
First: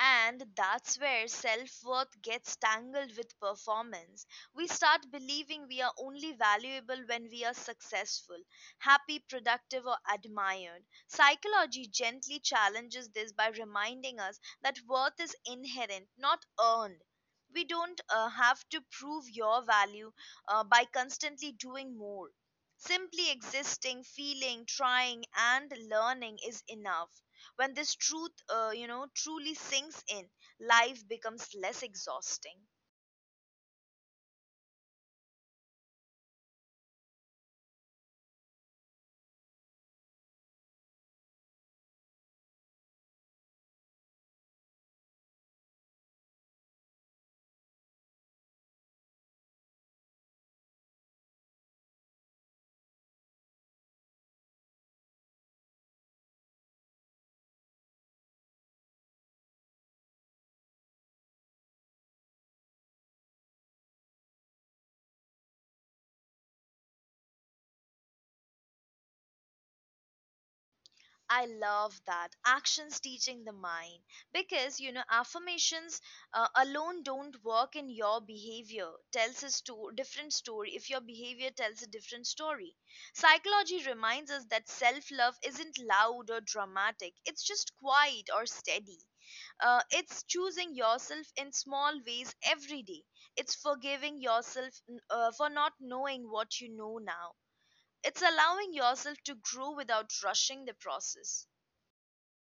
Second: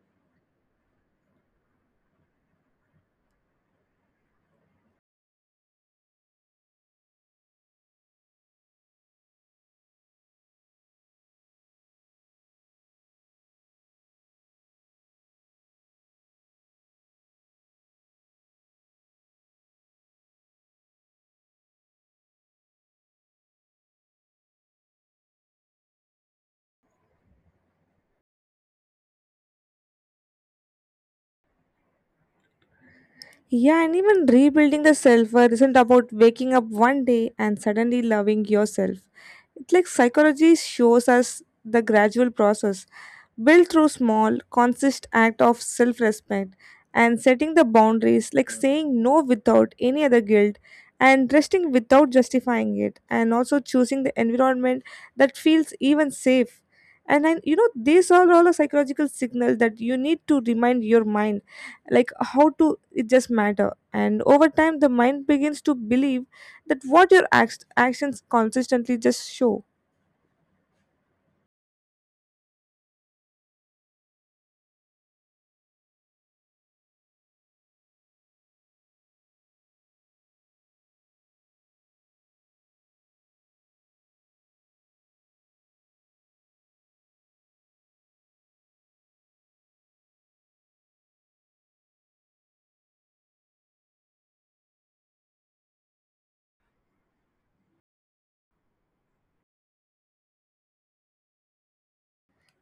Speaker 1: And that's where self worth gets tangled with performance. We start believing we are only valuable when we are successful, happy, productive, or admired. Psychology gently challenges this by reminding us that worth is inherent, not earned. We don't uh, have to prove your value uh, by constantly doing more. Simply existing, feeling, trying, and learning is enough. When this truth uh, you know truly sinks in, life becomes less exhausting.
Speaker 2: Yeah, and even rebuilding the self worth isn't about waking up one day and suddenly loving yourself. It's like psychology shows us the gradual process built through small, consist act of self respect and setting the boundaries, like saying no without any other guilt, and resting without justifying it, and also choosing the environment that feels even safe. And then, you know, these are all a psychological signal that you need to remind your mind like how to it just matter, and over time the mind begins to believe that what your act- actions consistently just show.
Speaker 1: I love that, actions teaching the mind, because you know affirmations uh, alone don't work in your behavior tells a sto- different story. If your behavior tells a different story, psychology reminds us that self love isn't loud or dramatic, it's just quiet or steady. Uh, it's choosing yourself in small ways every day. It's forgiving yourself uh, for not knowing what you know now. It's allowing yourself to grow without rushing the process.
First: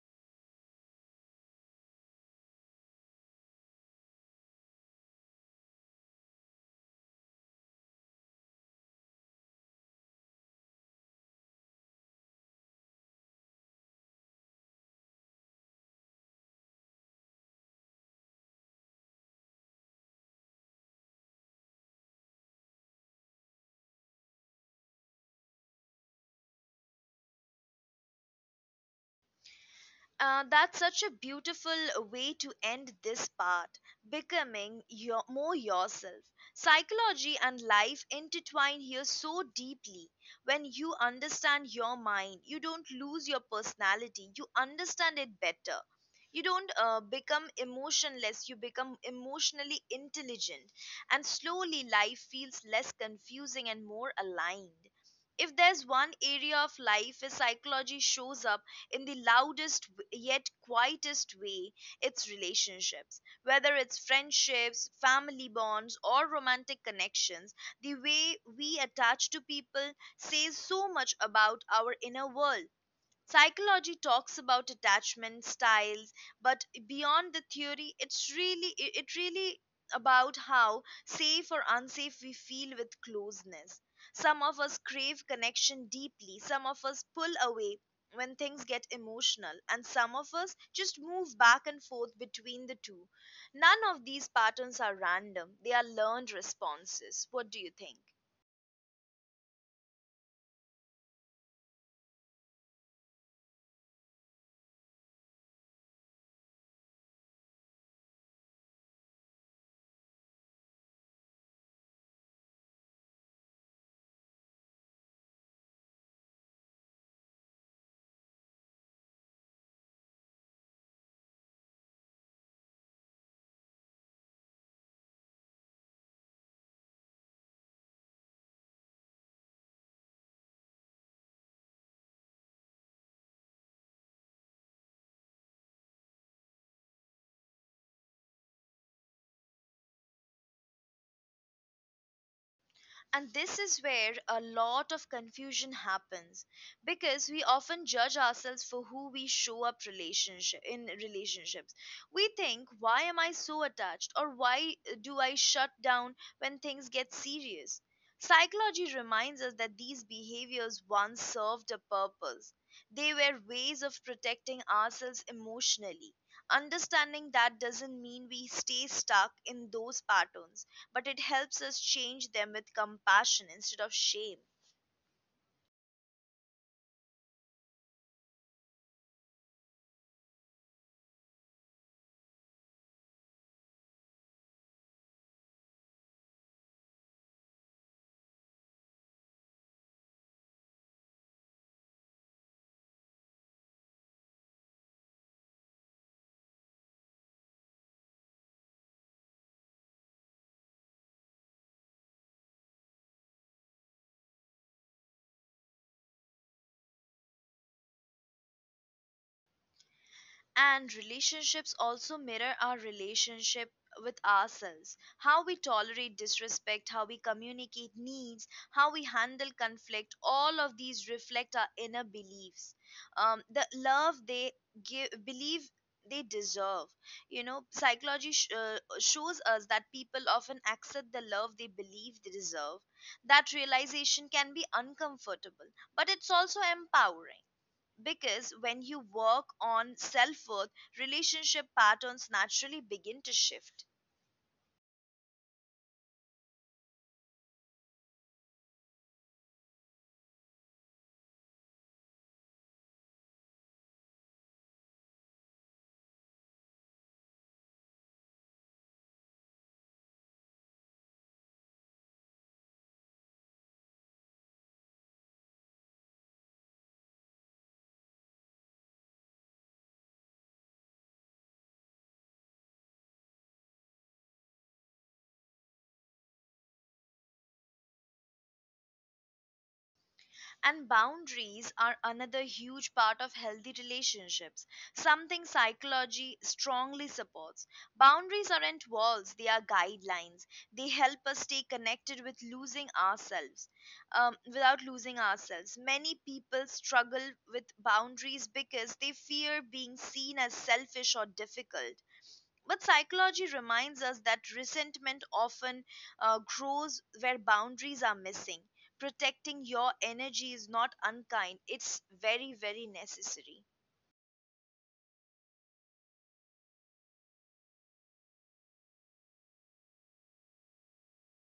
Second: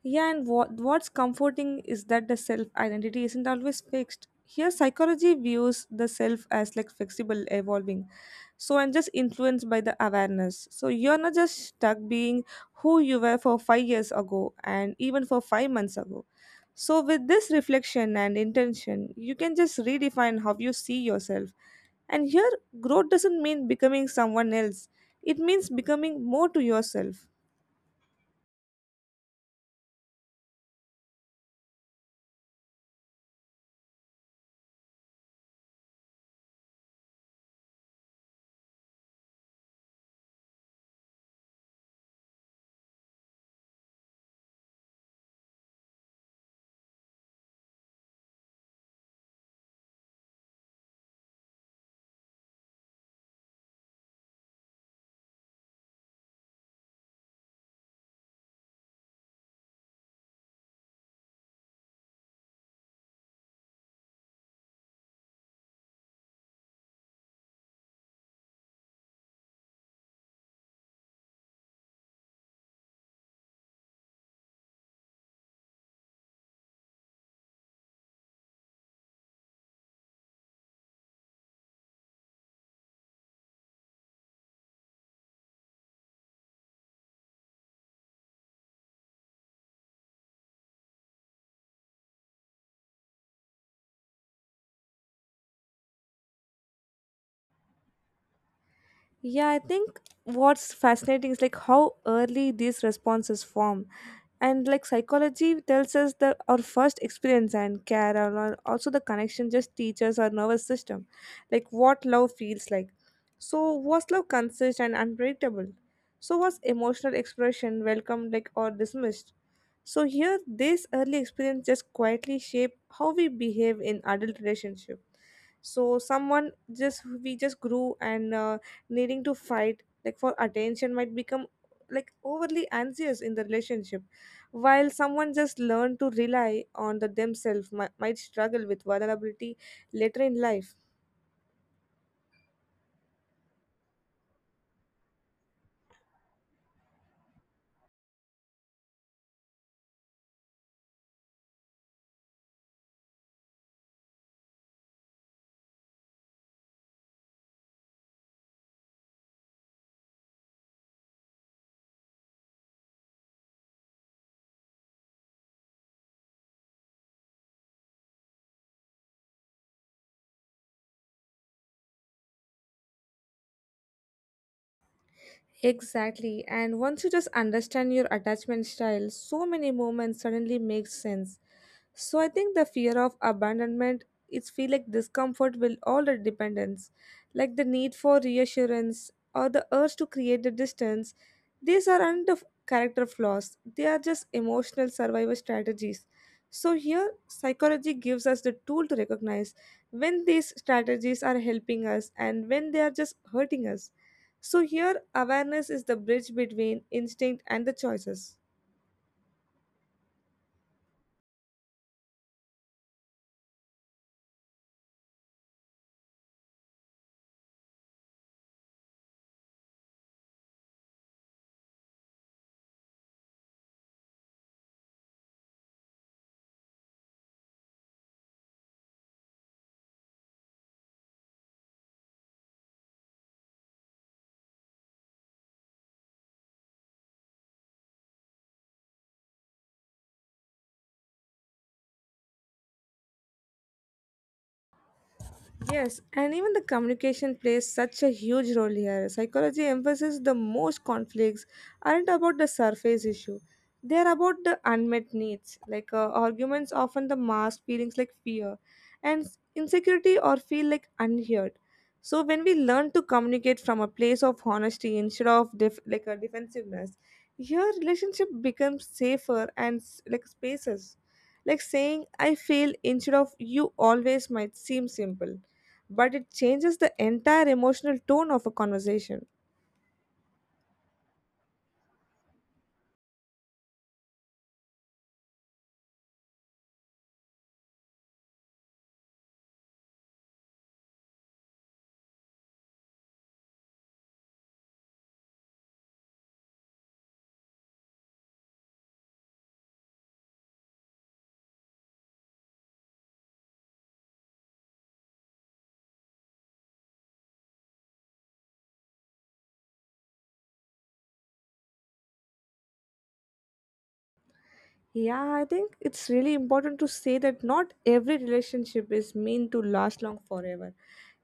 Speaker 2: Yeah, and what what's comforting is that the self identity isn't always fixed. Here psychology views the self as like flexible, evolving, so and just influenced by the awareness. So you're not just stuck being who you were for five years ago and even for five months ago. So with this reflection and intention you can just redefine how you see yourself. And here, growth doesn't mean becoming someone else, it means becoming more to yourself.
Speaker 1: Uh, that's such a beautiful way to end this part, becoming your, more yourself. Psychology and life intertwine here so deeply. When you understand your mind, you don't lose your personality, you understand it better. You don't uh, become emotionless, you become emotionally intelligent. And slowly, life feels less confusing and more aligned. If there's one area of life where psychology shows up in the loudest yet quietest way, its relationships. Whether it's friendships, family bonds, or romantic connections, the way we attach to people says so much about our inner world. Psychology talks about attachment styles, but beyond the theory, it's really it it really about how safe or unsafe we feel with closeness. Some of us crave connection deeply, some of us pull away when things get emotional, and some of us just move back and forth between the two. None of these patterns are random, they are learned responses. What do you think?
Speaker 2: Yeah, I think what's fascinating is like how early these responses form, and like psychology tells us that our first experience and care and al- also the connection just teaches our nervous system like what love feels like. So was love consist and unpredictable, so was emotional expression welcomed like or dismissed. So here this early experience just quietly shape how we behave in adult relationship. So someone, just we just grew and uh, needing to fight like for attention might become like overly anxious in the relationship, while someone just learned to rely on the themselves mi- might struggle with vulnerability later in life.
Speaker 1: And this is where a lot of confusion happens, because we often judge ourselves for who we show up relationship in relationships. We think, why am I so attached, or why do I shut down when things get serious? Psychology reminds us that these behaviors once served a purpose. They were ways of protecting ourselves emotionally. Understanding that doesn't mean we stay stuck in those patterns, but it helps us change them with compassion instead of shame.
Speaker 2: Exactly. And once you just understand your attachment style, so many moments suddenly make sense. So I think the fear of abandonment, it's feel like discomfort with all the dependence, like the need for reassurance or the urge to create the distance. These aren't of character flaws. They are just emotional survival strategies. So here psychology gives us the tool to recognize when these strategies are helping us and when they are just hurting us. So here awareness is the bridge between instinct and the choices.
Speaker 1: And relationships also mirror our relationship with ourselves. How we tolerate disrespect, how we communicate needs, how we handle conflict, all of these reflect our inner beliefs. Um, the love they give, believe they deserve. You know, psychology sh- uh, shows us that people often accept the love they believe they deserve. That realization can be uncomfortable, but it's also empowering, because when you work on self worth, relationship patterns naturally begin to shift.
Speaker 2: Yes, and even the communication plays such a huge role here. Psychology emphasizes the most conflicts aren't about the surface issue. They're about the unmet needs. Like uh, arguments often the mask feelings like fear and s- insecurity or feel like unheard. So when we learn to communicate from a place of honesty instead of def- like a defensiveness, your relationship becomes safer and s- like spaces. Like saying I feel instead of you always might seem simple, but it changes the entire emotional tone of a conversation.
Speaker 1: And boundaries are another huge part of healthy relationships, something psychology strongly supports. Boundaries aren't walls, they are guidelines. They help us stay connected with losing ourselves, um, without losing ourselves. Many people struggle with boundaries because they fear being seen as selfish or difficult. But psychology reminds us that resentment often uh, grows where boundaries are missing. Protecting your energy is not unkind, it's very, very necessary.
Speaker 2: Yeah, I think it's really important to say that not every relationship is meant to last long forever.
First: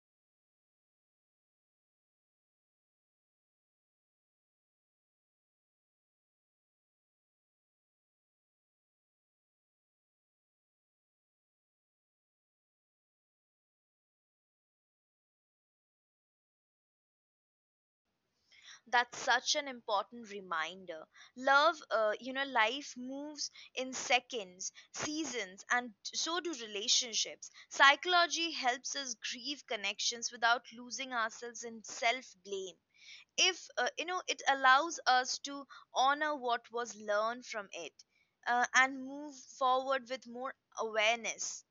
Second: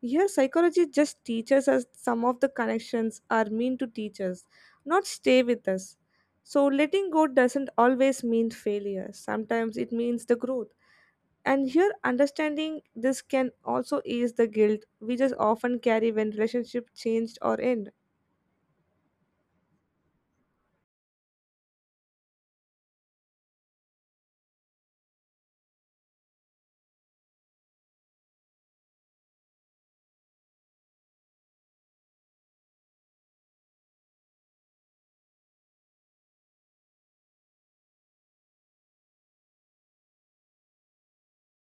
Speaker 2: Here, psychology just teaches us some of the connections are meant to teach us, not stay with us. So, letting go doesn't always mean failure, sometimes it means the growth. And here, understanding this can also ease the guilt we just often carry when relationship changed or end.
Speaker 1: That's such an important reminder. Love, uh, you know, life moves in seconds, seasons, and so do relationships. Psychology helps us grieve connections without losing ourselves in self blame. If uh, you know it allows us to honor what was learned from it, uh, and move forward with more awareness.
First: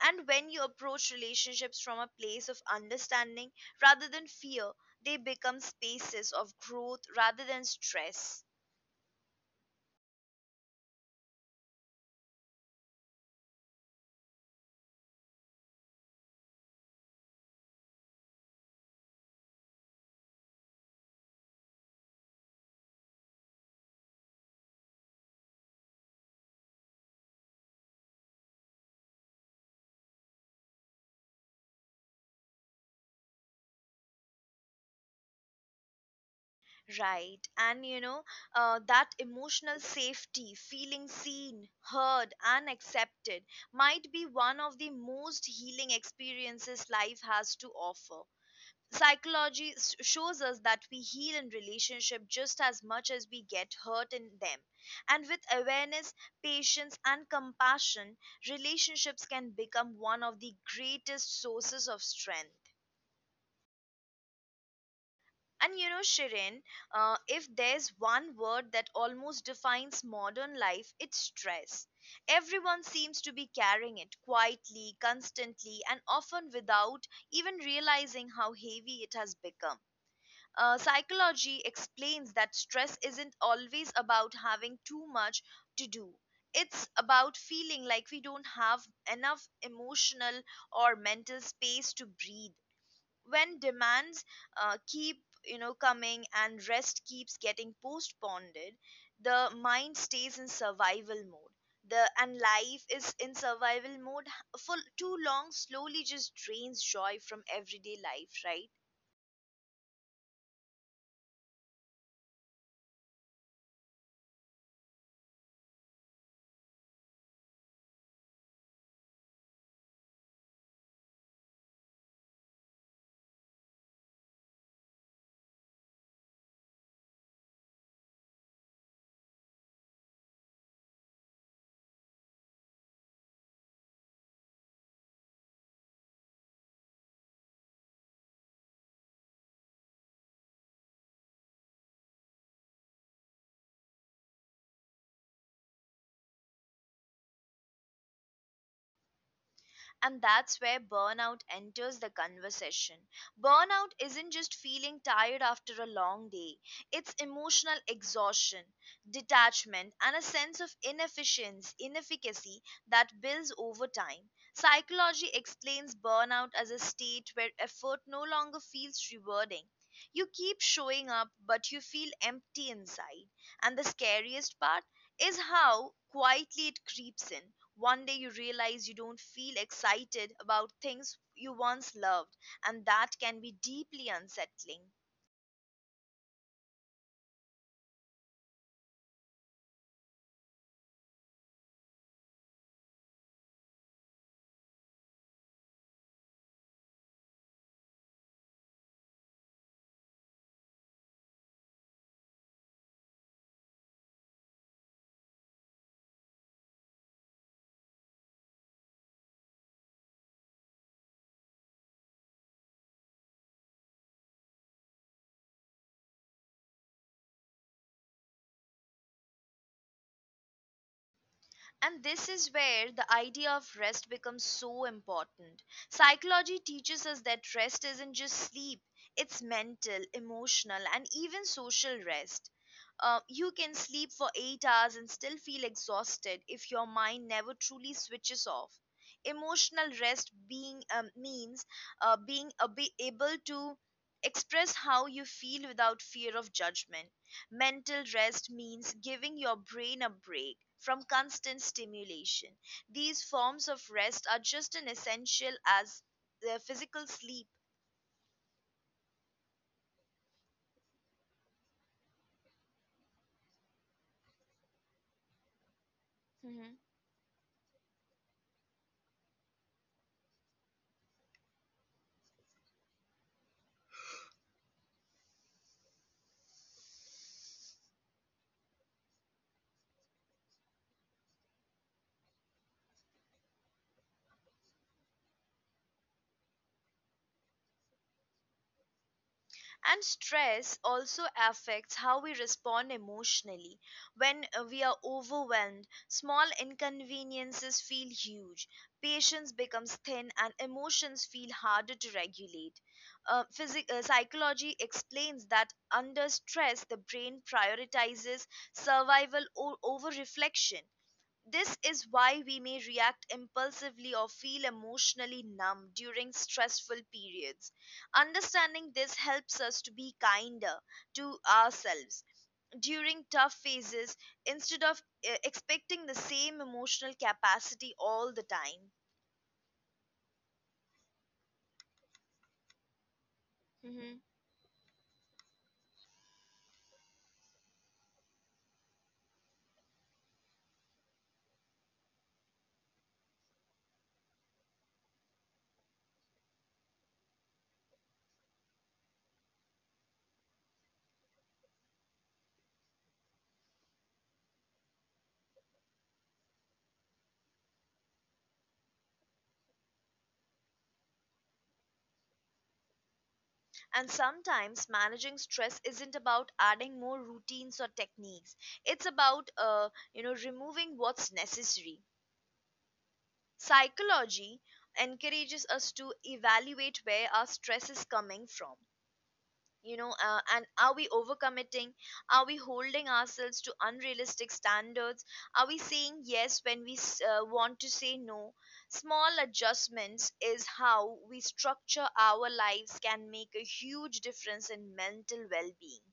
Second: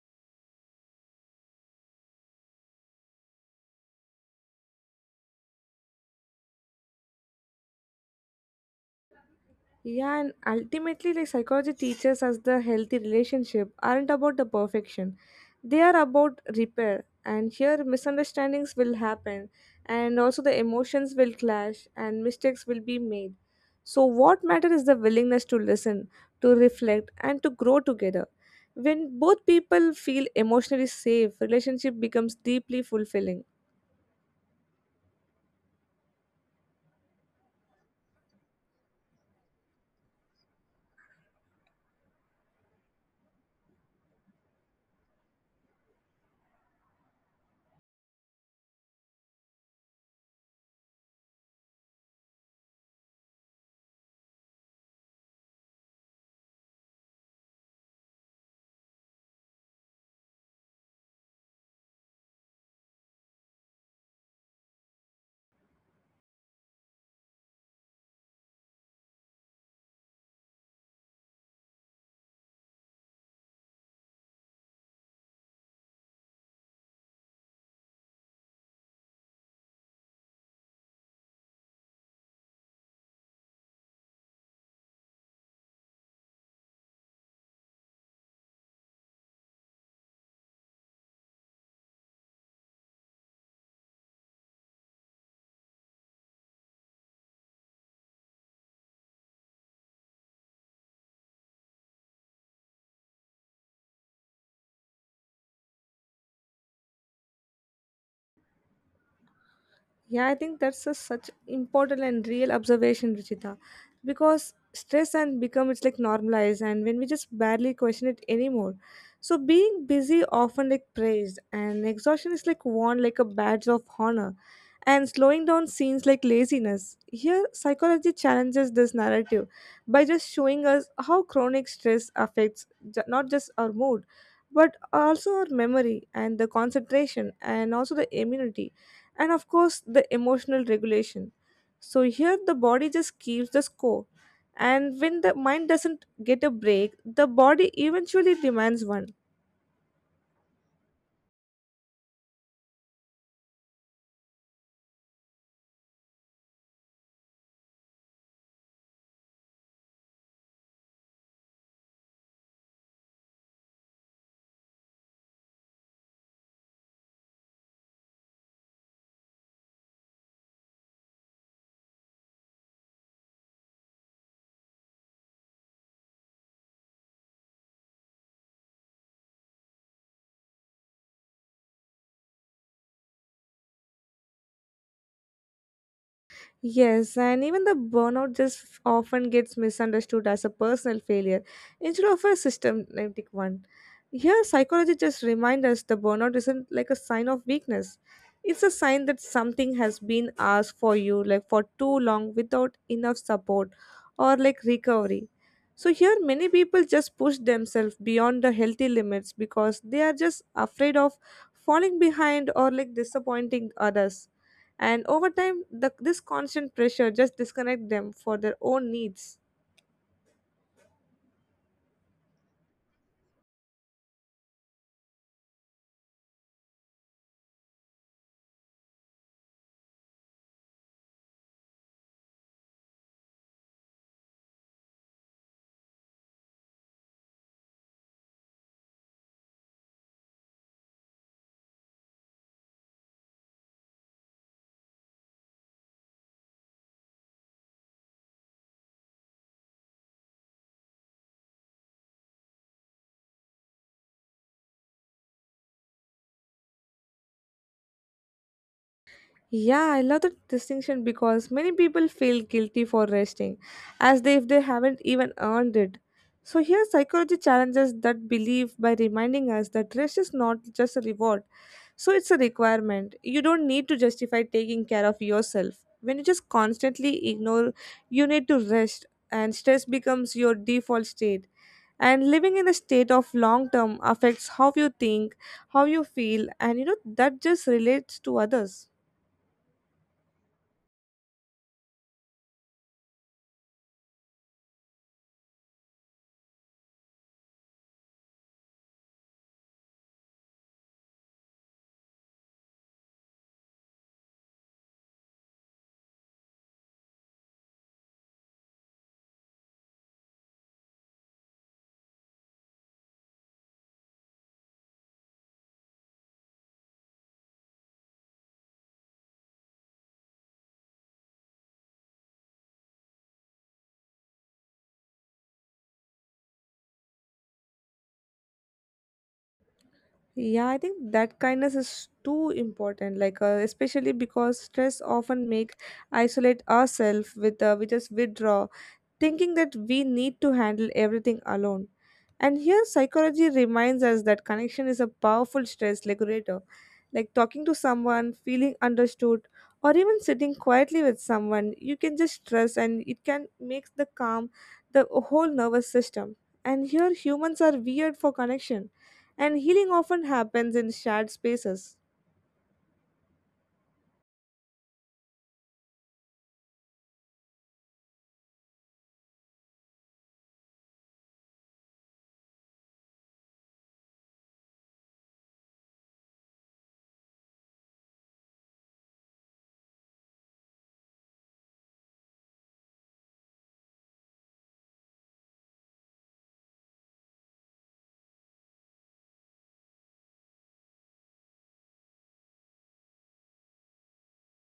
Speaker 1: And when you approach relationships from a place of understanding rather than fear, they become spaces of growth rather than stress.
Speaker 2: Yeah, and ultimately, like psychology teaches us the healthy relationship aren't about the perfection, they are about repair. And here, misunderstandings will happen, and also the emotions will clash, and mistakes will be made. So, what matters is the willingness to listen, to reflect, and to grow together. When both people feel emotionally safe, relationship becomes deeply fulfilling.
Speaker 1: Right, and you know, uh, that emotional safety, feeling seen, heard and accepted, might be one of the most healing experiences life has to offer. Psychology s- shows us that we heal in relationship just as much as we get hurt in them. And with awareness, patience and compassion, relationships can become one of the greatest sources of strength. And you know, Shirin, uh, if there's one word that almost defines modern life, it's stress. Everyone seems to be carrying it quietly, constantly, and often without even realizing how heavy it has become. Uh, psychology explains that stress isn't always about having too much to do. It's about feeling like we don't have enough emotional or mental space to breathe. When demands uh, keep you know coming and rest keeps getting postponed, the mind stays in survival mode. The and life is in survival mode h- for too long. Slowly, just drains joy from everyday life, right?
Speaker 2: Yeah, I think that's a, such important and real observation, Ruchita, because stress and become it's like normalized, and when we just barely question it anymore. So being busy often like praised, and exhaustion is like worn like a badge of honor, and slowing down seems like laziness. Here, psychology challenges this narrative by just showing us how chronic stress affects ju- not just our mood, but also our memory and the concentration, and also the immunity and of course the emotional regulation. So here the body just keeps the score, and when the mind doesn't get a break the body eventually demands one.
Speaker 1: And that's where burnout enters the conversation. Burnout isn't just feeling tired after a long day, it's emotional exhaustion, detachment, and a sense of inefficiency, inefficacy that builds over time. Psychology explains burnout as a state where effort no longer feels rewarding. You keep showing up, but you feel empty inside. And the scariest part is how quietly it creeps in. One day you realize you don't feel excited about things you once loved, and that can be deeply unsettling.
Speaker 2: Yes, and even the burnout just f- often gets misunderstood as a personal failure instead of a systematic one. Here, psychology just reminds us the burnout isn't like a sign of weakness. It's a sign that something has been asked for you like for too long without enough support or like recovery. So here many people just push themselves beyond the healthy limits because they are just afraid of falling behind or like disappointing others, and over time the, this constant pressure just disconnect them for their own needs.
Speaker 1: And this is where the idea of rest becomes so important. Psychology teaches us that rest isn't just sleep, it's mental, emotional, and even social rest. Uh, you can sleep for eight hours and still feel exhausted if your mind never truly switches off. Emotional rest being um, means uh, being ab- able to express how you feel without fear of judgment. Mental rest means giving your brain a break from constant stimulation. These forms of rest are just as essential as the physical sleep.
Speaker 2: Yeah, I love the distinction because many people feel guilty for resting as they, if they haven't even earned it. So here psychology challenges that belief by reminding us that rest is not just a reward, so it's a requirement. You don't need to justify taking care of yourself. When you just constantly ignore you need to rest, and stress becomes your default state, and living in a state of long term affects how you think, how you feel, and you know that just relates to others.
Speaker 1: And stress also affects how we respond emotionally. When uh, we are overwhelmed, small inconveniences feel huge, patience becomes thin, and emotions feel harder to regulate. Uh, physic- uh, psychology explains that under stress, the brain prioritizes survival o- over reflection. This is why we may react impulsively or feel emotionally numb during stressful periods. Understanding this helps us to be kinder to ourselves during tough phases instead of uh, expecting the same emotional capacity all the time.
Speaker 2: Yeah, I think that kindness is too important. Like, uh,
Speaker 1: Mhm.
Speaker 2: especially because stress often make isolate ourselves with uh, we just withdraw, thinking that we need to handle everything alone. And here, psychology reminds us that connection is a powerful stress regulator. Like talking to someone, feeling understood, or even sitting quietly with someone, you can just stress, and it can make the calm the whole nervous system. And here, humans are weird for connection and healing often happens in shared spaces.
Speaker 1: And sometimes managing stress isn't about adding more routines or techniques. It's about uh, you know, removing what's necessary. Psychology encourages us to evaluate where our stress is coming from, you know, uh, and are we overcommitting? Are we holding ourselves to unrealistic standards? Are we saying yes when we s- uh, want to say no? Small adjustments is how we structure our lives can make a huge difference in mental well-being.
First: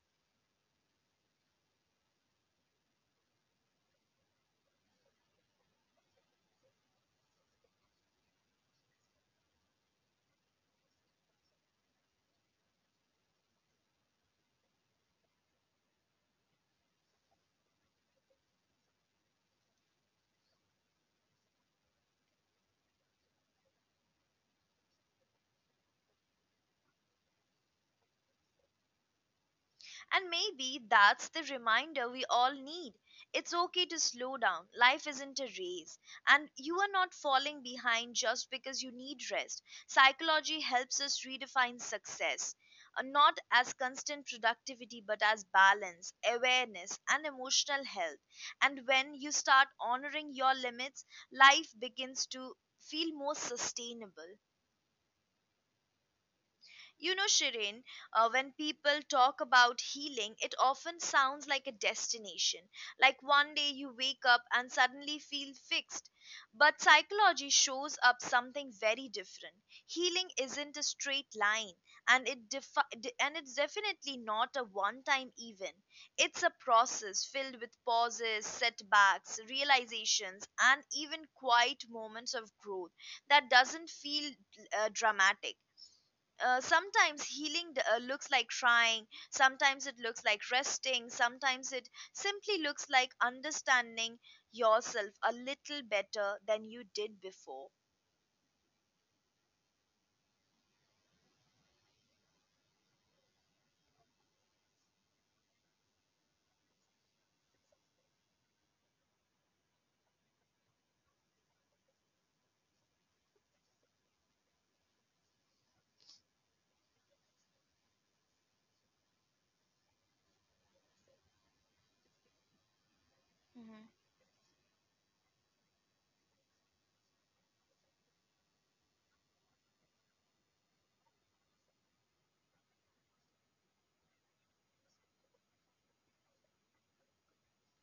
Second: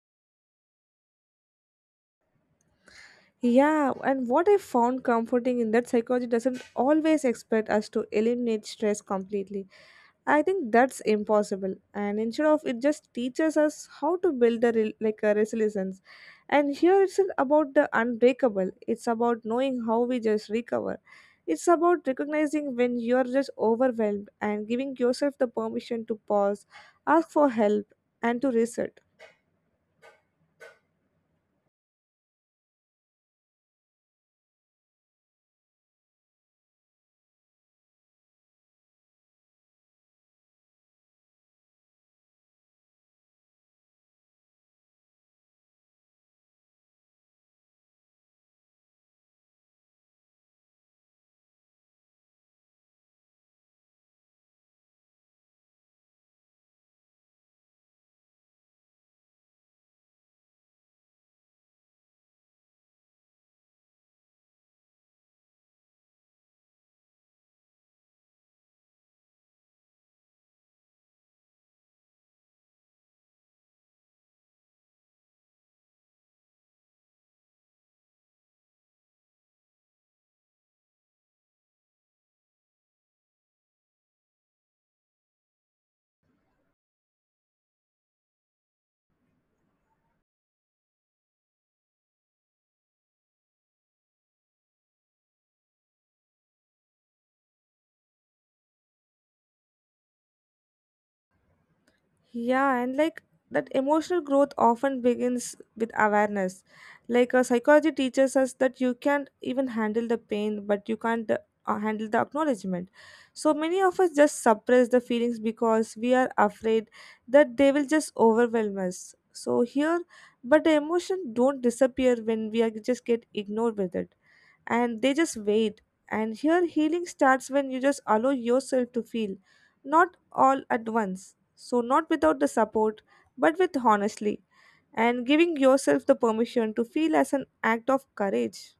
Speaker 2: Yeah, and what I found comforting in that psychology doesn't always expect us to eliminate stress completely. I think that's impossible, and instead of it just teaches us how to build a re- like a resilience. And here it's not about the unbreakable; it's about knowing how we just recover. It's about recognizing when you're just overwhelmed and giving yourself the permission to pause, ask for help, and to reset.
Speaker 1: And maybe that's the reminder we all need. It's okay to slow down. Life isn't a race, and you are not falling behind just because you need rest. Psychology helps us redefine success. uh, Not as constant productivity, but as balance, awareness, and emotional health. And when you start honoring your limits, life begins to feel more sustainable. You know, Shirin, uh, when people talk about healing, it often sounds like a destination. Like one day you wake up and suddenly feel fixed. But psychology shows up something very different. Healing isn't a straight line, and it defi- de- and it's definitely not a one-time event. It's a process filled with pauses, setbacks, realizations, and even quiet moments of growth that doesn't feel uh, dramatic. Uh, sometimes healing d- uh, looks like trying, sometimes it looks like resting, sometimes it simply looks like understanding yourself a little better than you did before.
Speaker 2: Yeah, and like that emotional growth often begins with awareness. Like uh, psychology teaches us that you can't even handle the pain, but you can't uh, handle the acknowledgement. So many of us just suppress the feelings because we are afraid that they will just overwhelm us. So here, but the emotion don't disappear when we are just get ignored with it and they just wait. And here, healing starts when you just allow yourself to feel, not all at once. So, not without the support, but with honestly, and giving yourself the permission to feel as an act of courage.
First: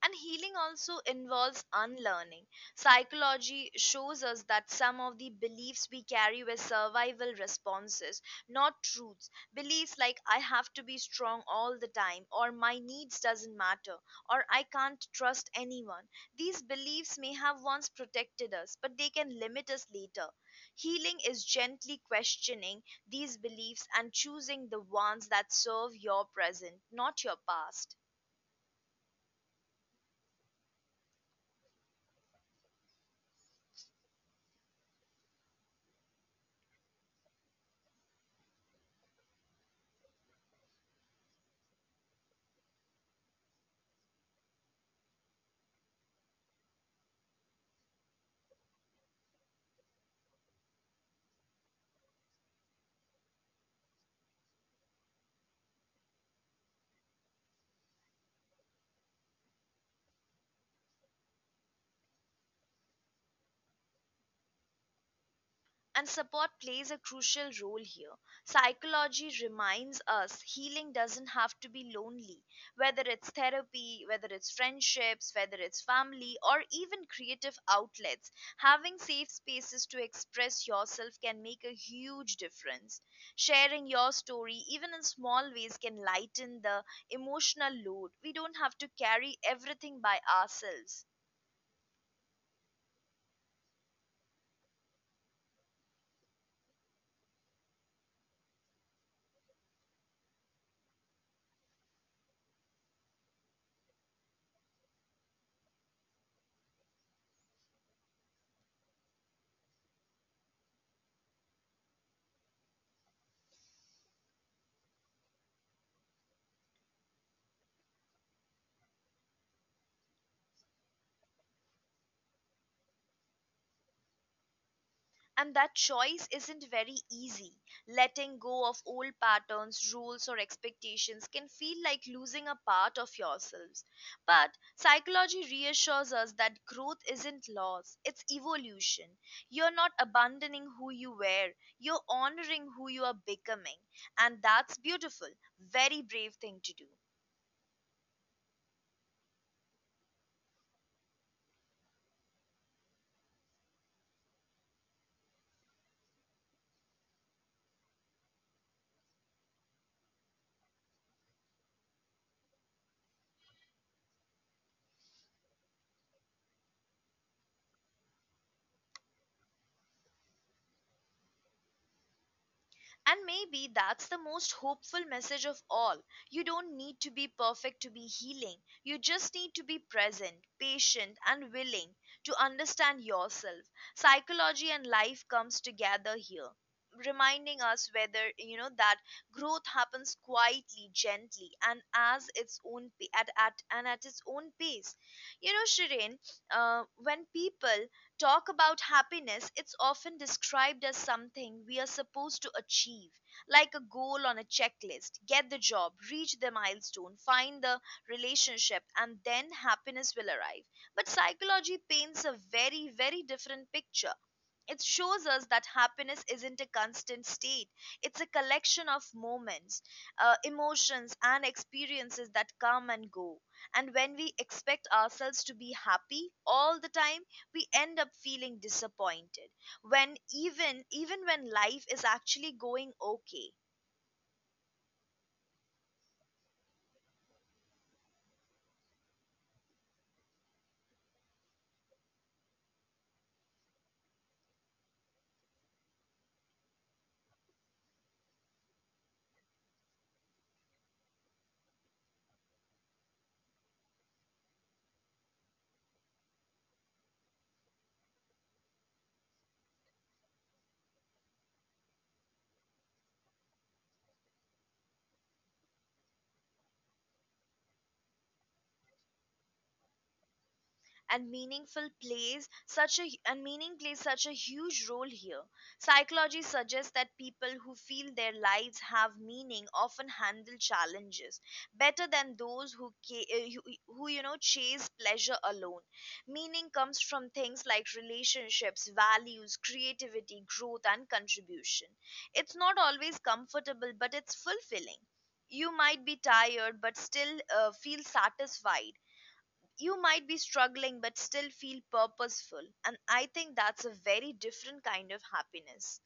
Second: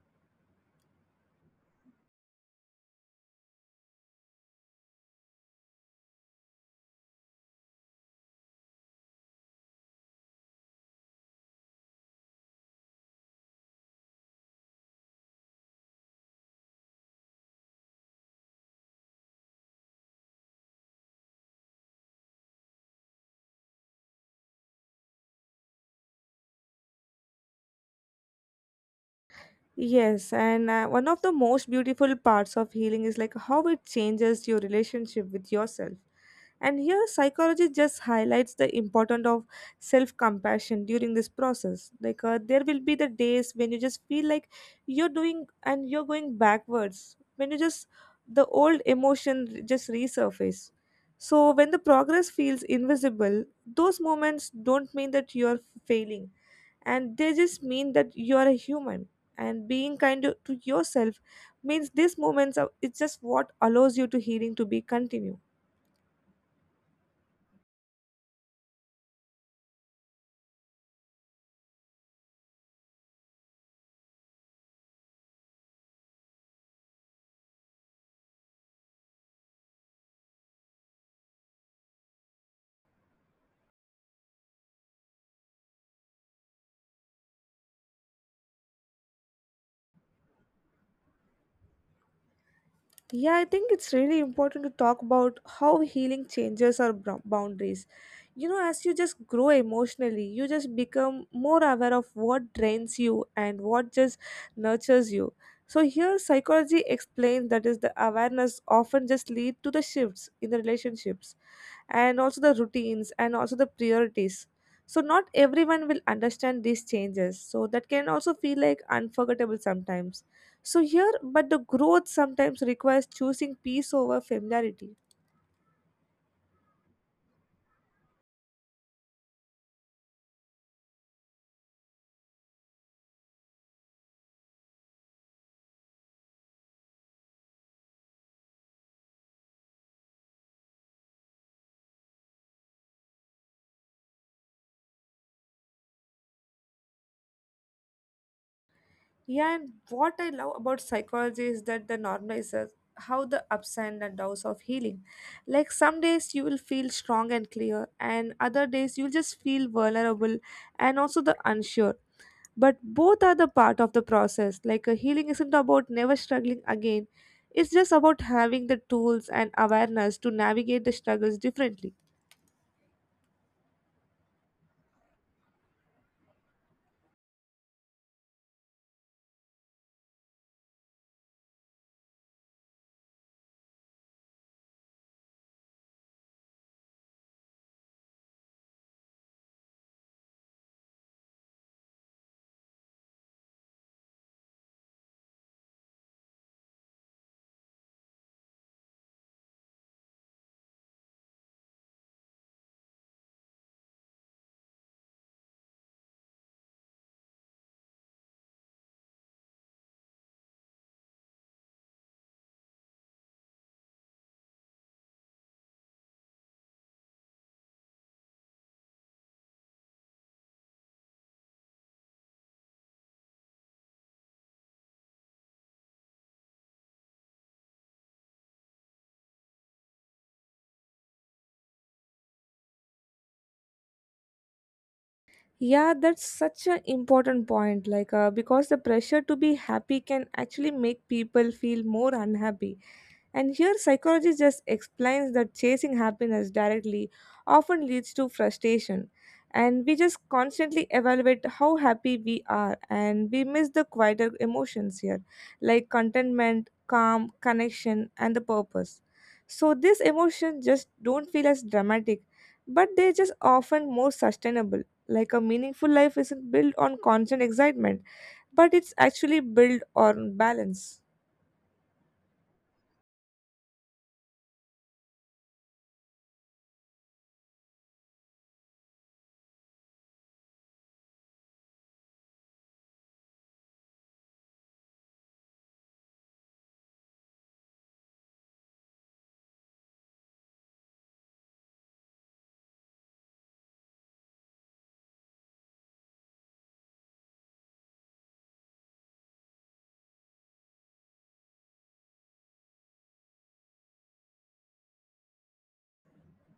Speaker 1: And healing also involves unlearning. Psychology shows us that some of the beliefs we carry were survival responses, not truths. Beliefs like I have to be strong all the time, or my needs doesn't matter, or I can't trust anyone. These beliefs may have once protected us, but they can limit us later. Healing is gently questioning these beliefs and choosing the ones that serve your present, not your past.
Speaker 2: Yes, and uh, one of the most beautiful parts of healing is like how it changes your relationship with yourself. And here, psychology just highlights the importance of self compassion during this process. Like, uh, there will be the days when you just feel like you're doing and you're going backwards, when you just the old emotion just resurface. So, when the progress feels invisible, those moments don't mean that you're failing, and they just mean that you're a human and being kind to to yourself means these moments are it's just what allows you to healing to be continue.
Speaker 1: And support plays a crucial role here. Psychology reminds us healing doesn't have to be lonely, whether it's therapy, whether it's friendships, whether it's family, or even creative outlets. Having safe spaces to express yourself can make a huge difference. Sharing your story, even in small ways, can lighten the emotional load. We don't have to carry everything by ourselves.
Speaker 2: Yeah, I think it's really important to talk about how healing changes our brou- boundaries. You know, as you just grow emotionally you just become more aware of what drains you and what just nurtures you. So here psychology explains that is the awareness often just lead to the shifts in the relationships and also the routines and also the priorities, so not everyone will understand these changes, so that can also feel like unforgettable sometimes. So here but the growth sometimes requires choosing peace over familiarity.
Speaker 1: And that choice isn't very easy. Letting go of old patterns, rules, or expectations can feel like losing a part of yourselves. But psychology reassures us that growth isn't loss, it's evolution. You're not abandoning who you were, you're honoring who you are becoming. And that's beautiful, very brave thing to do.
Speaker 2: Yeah, and what I love about psychology is that the normalizes how the ups and the downs of healing, like some days you will feel strong and clear and other days you'll just feel vulnerable and also the unsure, but both are the part of the process. Like a healing isn't about never struggling again, it's just about having the tools and awareness to navigate the struggles differently.
Speaker 1: And maybe that's the most hopeful message of all. You don't need to be perfect to be healing. You just need to be present, patient, and willing to understand yourself. Psychology and life comes together here, reminding us whether, you know, that growth happens quietly, gently, and as its own pa- at, at and at its own pace. You know, Shirin, uh, when people talk about happiness, it's often described as something we are supposed to achieve, like a goal on a checklist. Get the job, reach the milestone, find the relationship, and then happiness will arrive. But psychology paints a very, very different picture. It shows us that happiness isn't a constant state, it's a collection of moments, uh, emotions, and experiences that come and go. And when we expect ourselves to be happy all the time, we end up feeling disappointed when even even when life is actually going okay.
Speaker 2: Yeah, that's such an important point. Like uh, because the pressure to be happy can actually make people feel more unhappy. And here, psychology just explains that chasing happiness directly often leads to frustration. And we just constantly evaluate how happy we are, and we miss the quieter emotions here, like contentment, calm, connection, and the purpose. So, these emotions just don't feel as dramatic, but they're just often more sustainable. Like a meaningful life isn't built on constant excitement, but it's actually built on balance.
Speaker 1: And meaningful plays such a and meaning plays such a huge role here. Psychology suggests that people who feel their lives have meaning often handle challenges better than those who ca- uh, who, who you know, chase pleasure alone. Meaning comes from things like relationships, values, creativity, growth, and contribution. It's not always comfortable but it's fulfilling. You might be tired but still uh, feel satisfied. You might be struggling but still feel purposeful, and I think that's a very different kind of happiness.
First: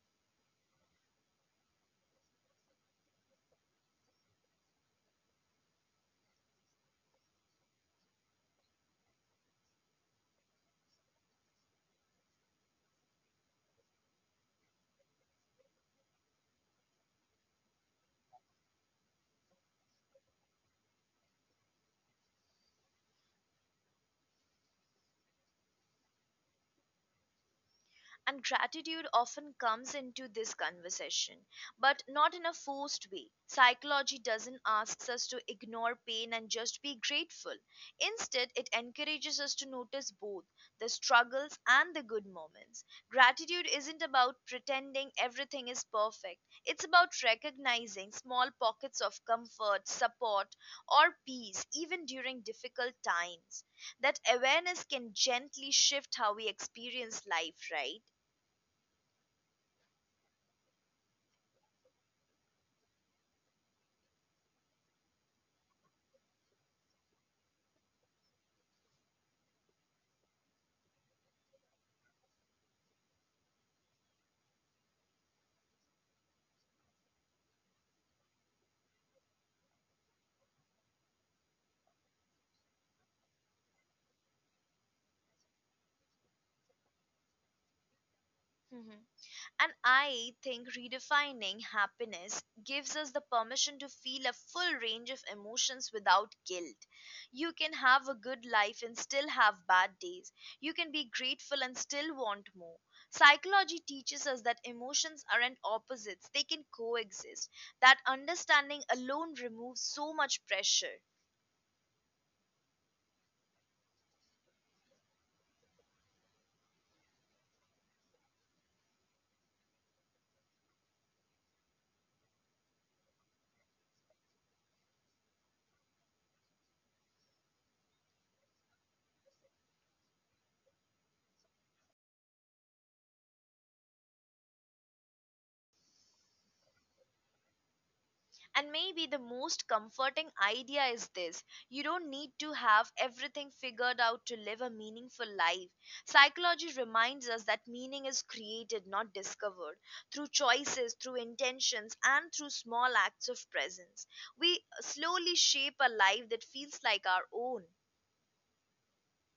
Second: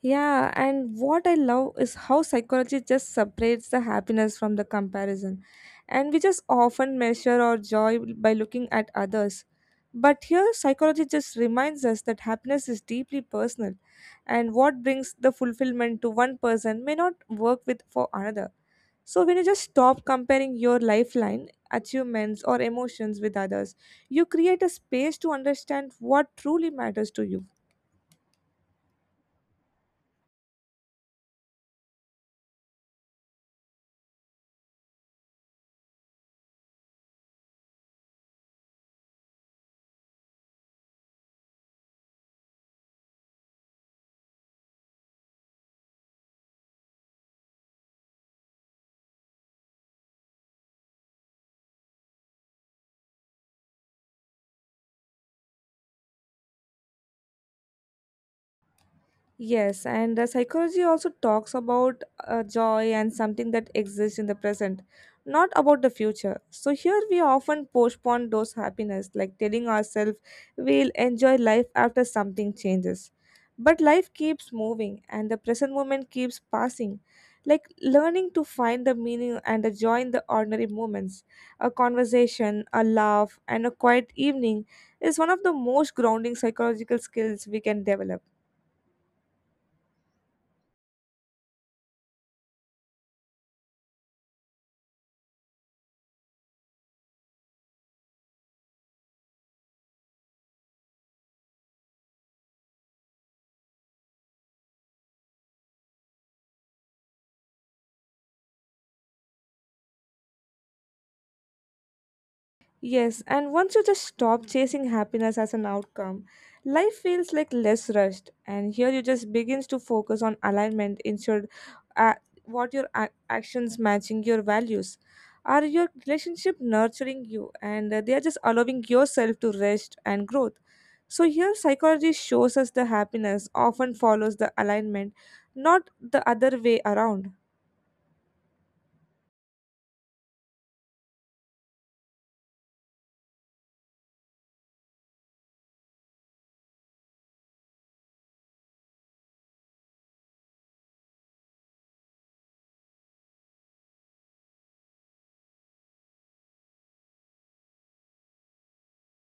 Speaker 2: Yeah, and what I love is how psychology just separates the happiness from the comparison. And we just often measure our joy by looking at others. But here, psychology just reminds us that happiness is deeply personal, and what brings the fulfillment to one person may not work with for another. So, when you just stop comparing your lifeline, achievements, or emotions with others, you create a space to understand what truly matters to you.
Speaker 1: And gratitude often comes into this conversation, but not in a forced way. Psychology doesn't ask us to ignore pain and just be grateful. Instead, it encourages us to notice both the struggles and the good moments. Gratitude isn't about pretending everything is perfect, it's about recognizing small pockets of comfort, support, or peace, even during difficult times. That awareness can gently shift how we experience life, right?
Speaker 2: Yes, and uh, psychology also talks about uh, joy and something that exists in the present, not about the future. So here we often postpone those happiness, like telling ourselves we'll enjoy life after something changes. But life keeps moving, and the present moment keeps passing. Like learning to find the meaning and the joy in the ordinary moments, a conversation, a laugh, and a quiet evening is one of the most grounding psychological skills we can develop.
Speaker 1: Mhm. And I think redefining happiness gives us the permission to feel a full range of emotions without guilt. You can have a good life and still have bad days. You can be grateful and still want more. Psychology teaches us that emotions aren't opposites, they can coexist. That understanding alone removes so much pressure.
Speaker 2: Yes, and once you just stop chasing happiness as an outcome, life feels like less rushed, and here you just begins to focus on alignment instead, uh, what your a- actions matching your values. Are your relationship nurturing you, and uh, they are just allowing yourself to rest and growth. So here, psychology shows us the happiness often follows the alignment, not the other way around.
Speaker 1: And maybe the most comforting idea is this: you don't need to have everything figured out to live a meaningful life. Psychology reminds us that meaning is created, not discovered, through choices, through intentions, and through small acts of presence. We slowly shape a life that feels like our own.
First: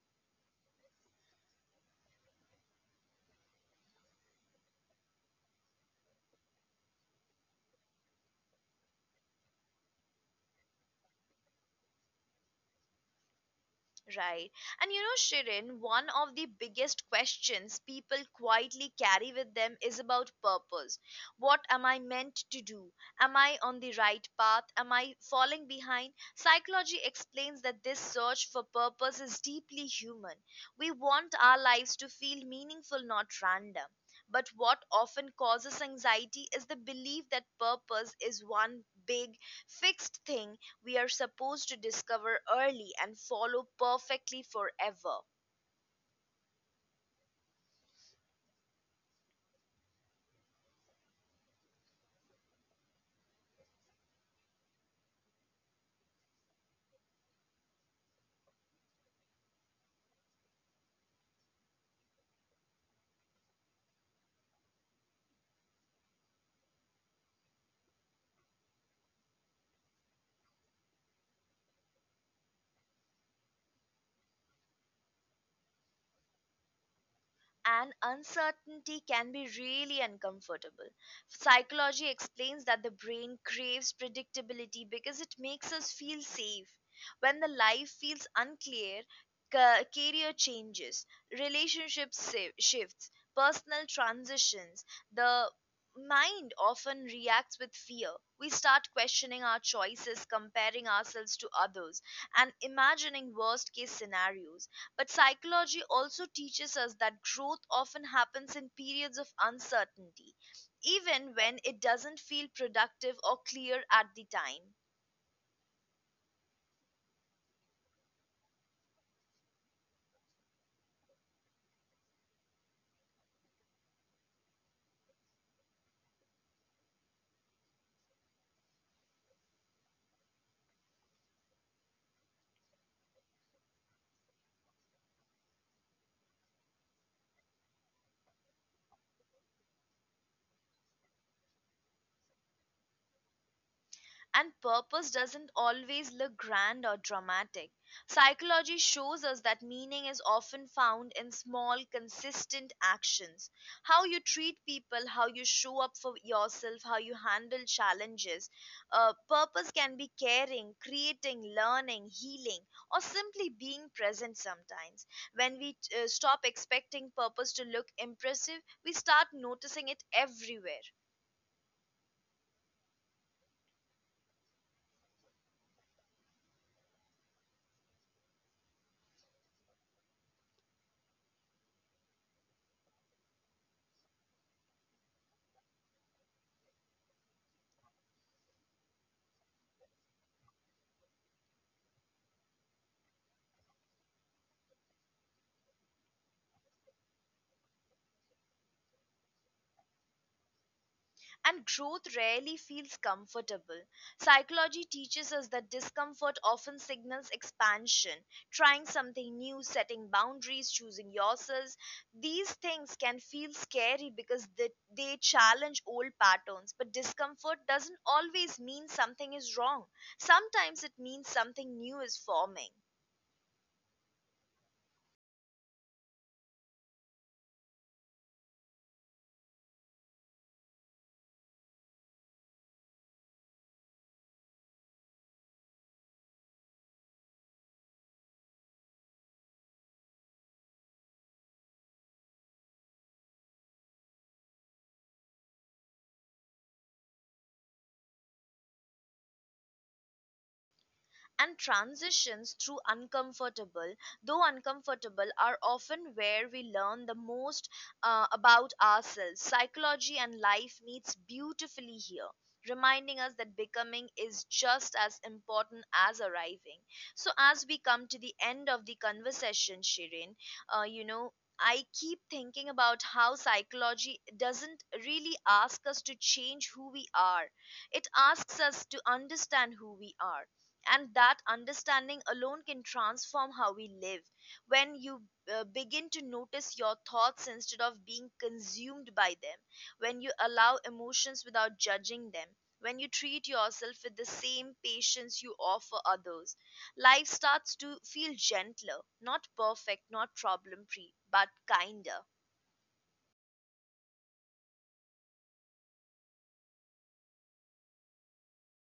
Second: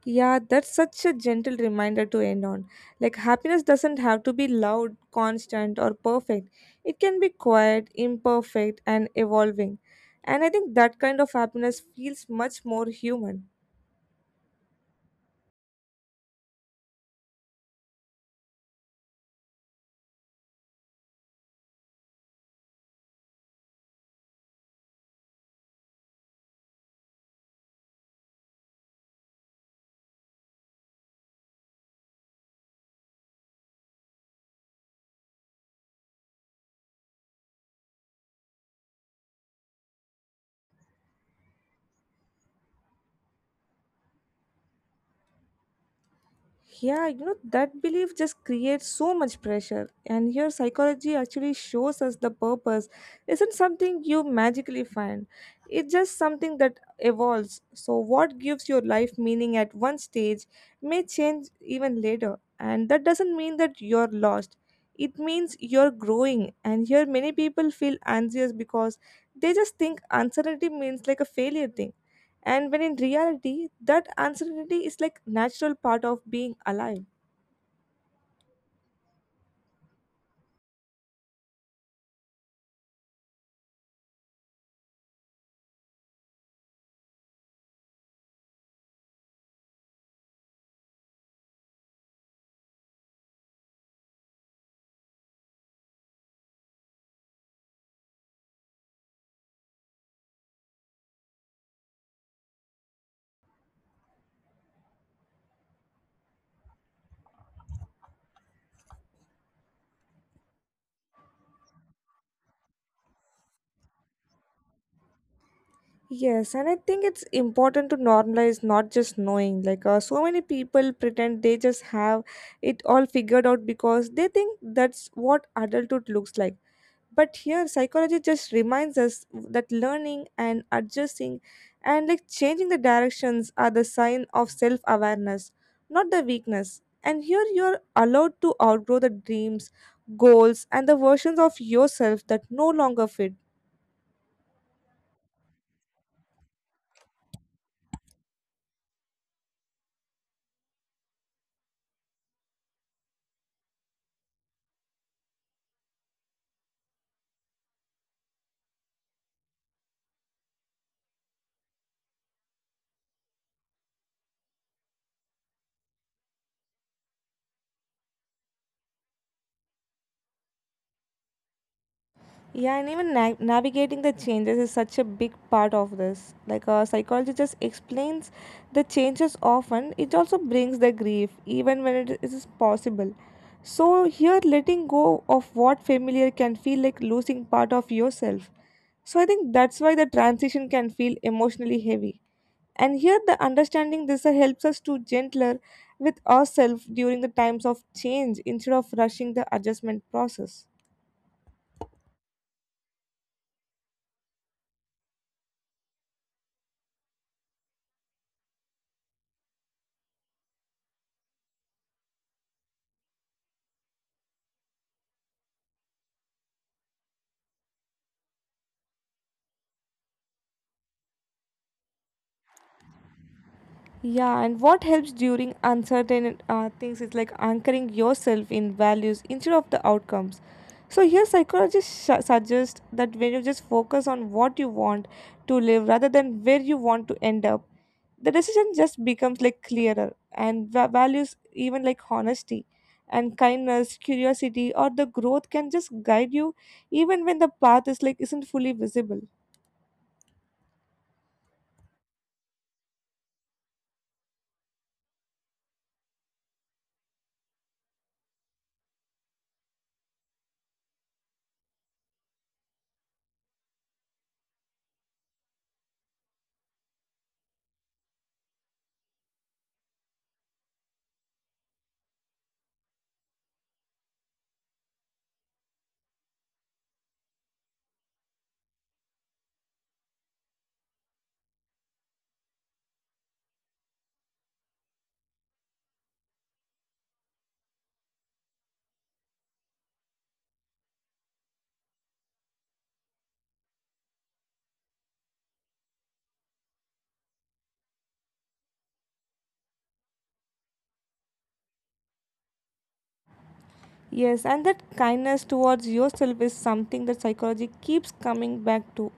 Speaker 2: Yeah, that's such a gentle reminder to end on. Like, happiness doesn't have to be loud, constant, or perfect. It can be quiet, imperfect, and evolving. And I think that kind of happiness feels much more human.
Speaker 1: Right. And you know, Shirin, one of the biggest questions people quietly carry with them is about purpose. What am I meant to do? Am I on the right path? Am I falling behind? Psychology explains that this search for purpose is deeply human. We want our lives to feel meaningful, not random. But what often causes anxiety is the belief that purpose is one big, fixed thing we are supposed to discover early and follow perfectly forever.
Speaker 2: Yeah, you know, that belief just creates so much pressure. And here, psychology actually shows us the purpose isn't something you magically find, it's just something that evolves. So, what gives your life meaning at one stage may change even later. And that doesn't mean that you're lost, it means you're growing. And here, many people feel anxious because they just think uncertainty means like a failure thing. And when in reality, that uncertainty is like natural part of being alive.
Speaker 1: And uncertainty can be really uncomfortable. Psychology explains that the brain craves predictability because it makes us feel safe. When the life feels unclear, ca- career changes, relationships si- shifts, personal transitions, the mind often reacts with fear. We start questioning our choices, comparing ourselves to others, and imagining worst case scenarios. But psychology also teaches us that growth often happens in periods of uncertainty, even when it doesn't feel productive or clear at the time.
Speaker 2: Yes, and I think it's important to normalize not just knowing. Like uh, so many people pretend they just have it all figured out because they think that's what adulthood looks like. But here psychology just reminds us that learning and adjusting and like changing the directions are the sign of self awareness, not the weakness. And here you're allowed to outgrow the dreams, goals and the versions of yourself that no longer fit.
Speaker 1: And purpose doesn't always look grand or dramatic. Psychology shows us that meaning is often found in small, consistent actions. How you treat people, how you show up for yourself, how you handle challenges. Uh, purpose can be caring, creating, learning, healing, or simply being present sometimes. When we uh, stop expecting purpose to look impressive, we start noticing it everywhere.
Speaker 2: Yeah, and even na- navigating the changes is such a big part of this. Like a psychologist just explains the changes often, it also brings the grief, even when it is possible. So, here letting go of what familiar can feel like losing part of yourself. So, I think that's why the transition can feel emotionally heavy. And here, the understanding this uh, helps us to gentler with ourselves during the times of change instead of rushing the adjustment process.
Speaker 1: And growth rarely feels comfortable. Psychology teaches us that discomfort often signals expansion, trying something new, setting boundaries, choosing yourselves. These things can feel scary because they, they challenge old patterns, but discomfort doesn't always mean something is wrong. Sometimes it means something new is forming.
Speaker 2: Yeah, and what helps during uncertain uh, things is like anchoring yourself in values instead of the outcomes. So here, psychologists sh- suggest that when you just focus on what you want to live rather than where you want to end up, the decision just becomes like clearer, and va- values even like honesty and kindness curiosity or the growth can just guide you even when the path is like isn't fully visible.
Speaker 1: And transitions through uncomfortable though uncomfortable are often where we learn the most uh, about ourselves. Psychology and life meets beautifully here, reminding us that becoming is just as important as arriving. So as we come to the end of the conversation, Shirin, uh, you know, I keep thinking about how psychology doesn't really ask us to change who we are. It asks us to understand who we are, and that understanding alone can transform how we live. When you uh, begin to notice your thoughts instead of being consumed by them, when you allow emotions without judging them, when you treat yourself with the same patience you offer others, life starts to feel gentler, not perfect, not problem free, but kinder.
Speaker 2: Yes, and that kindness towards yourself is something that psychology keeps coming back to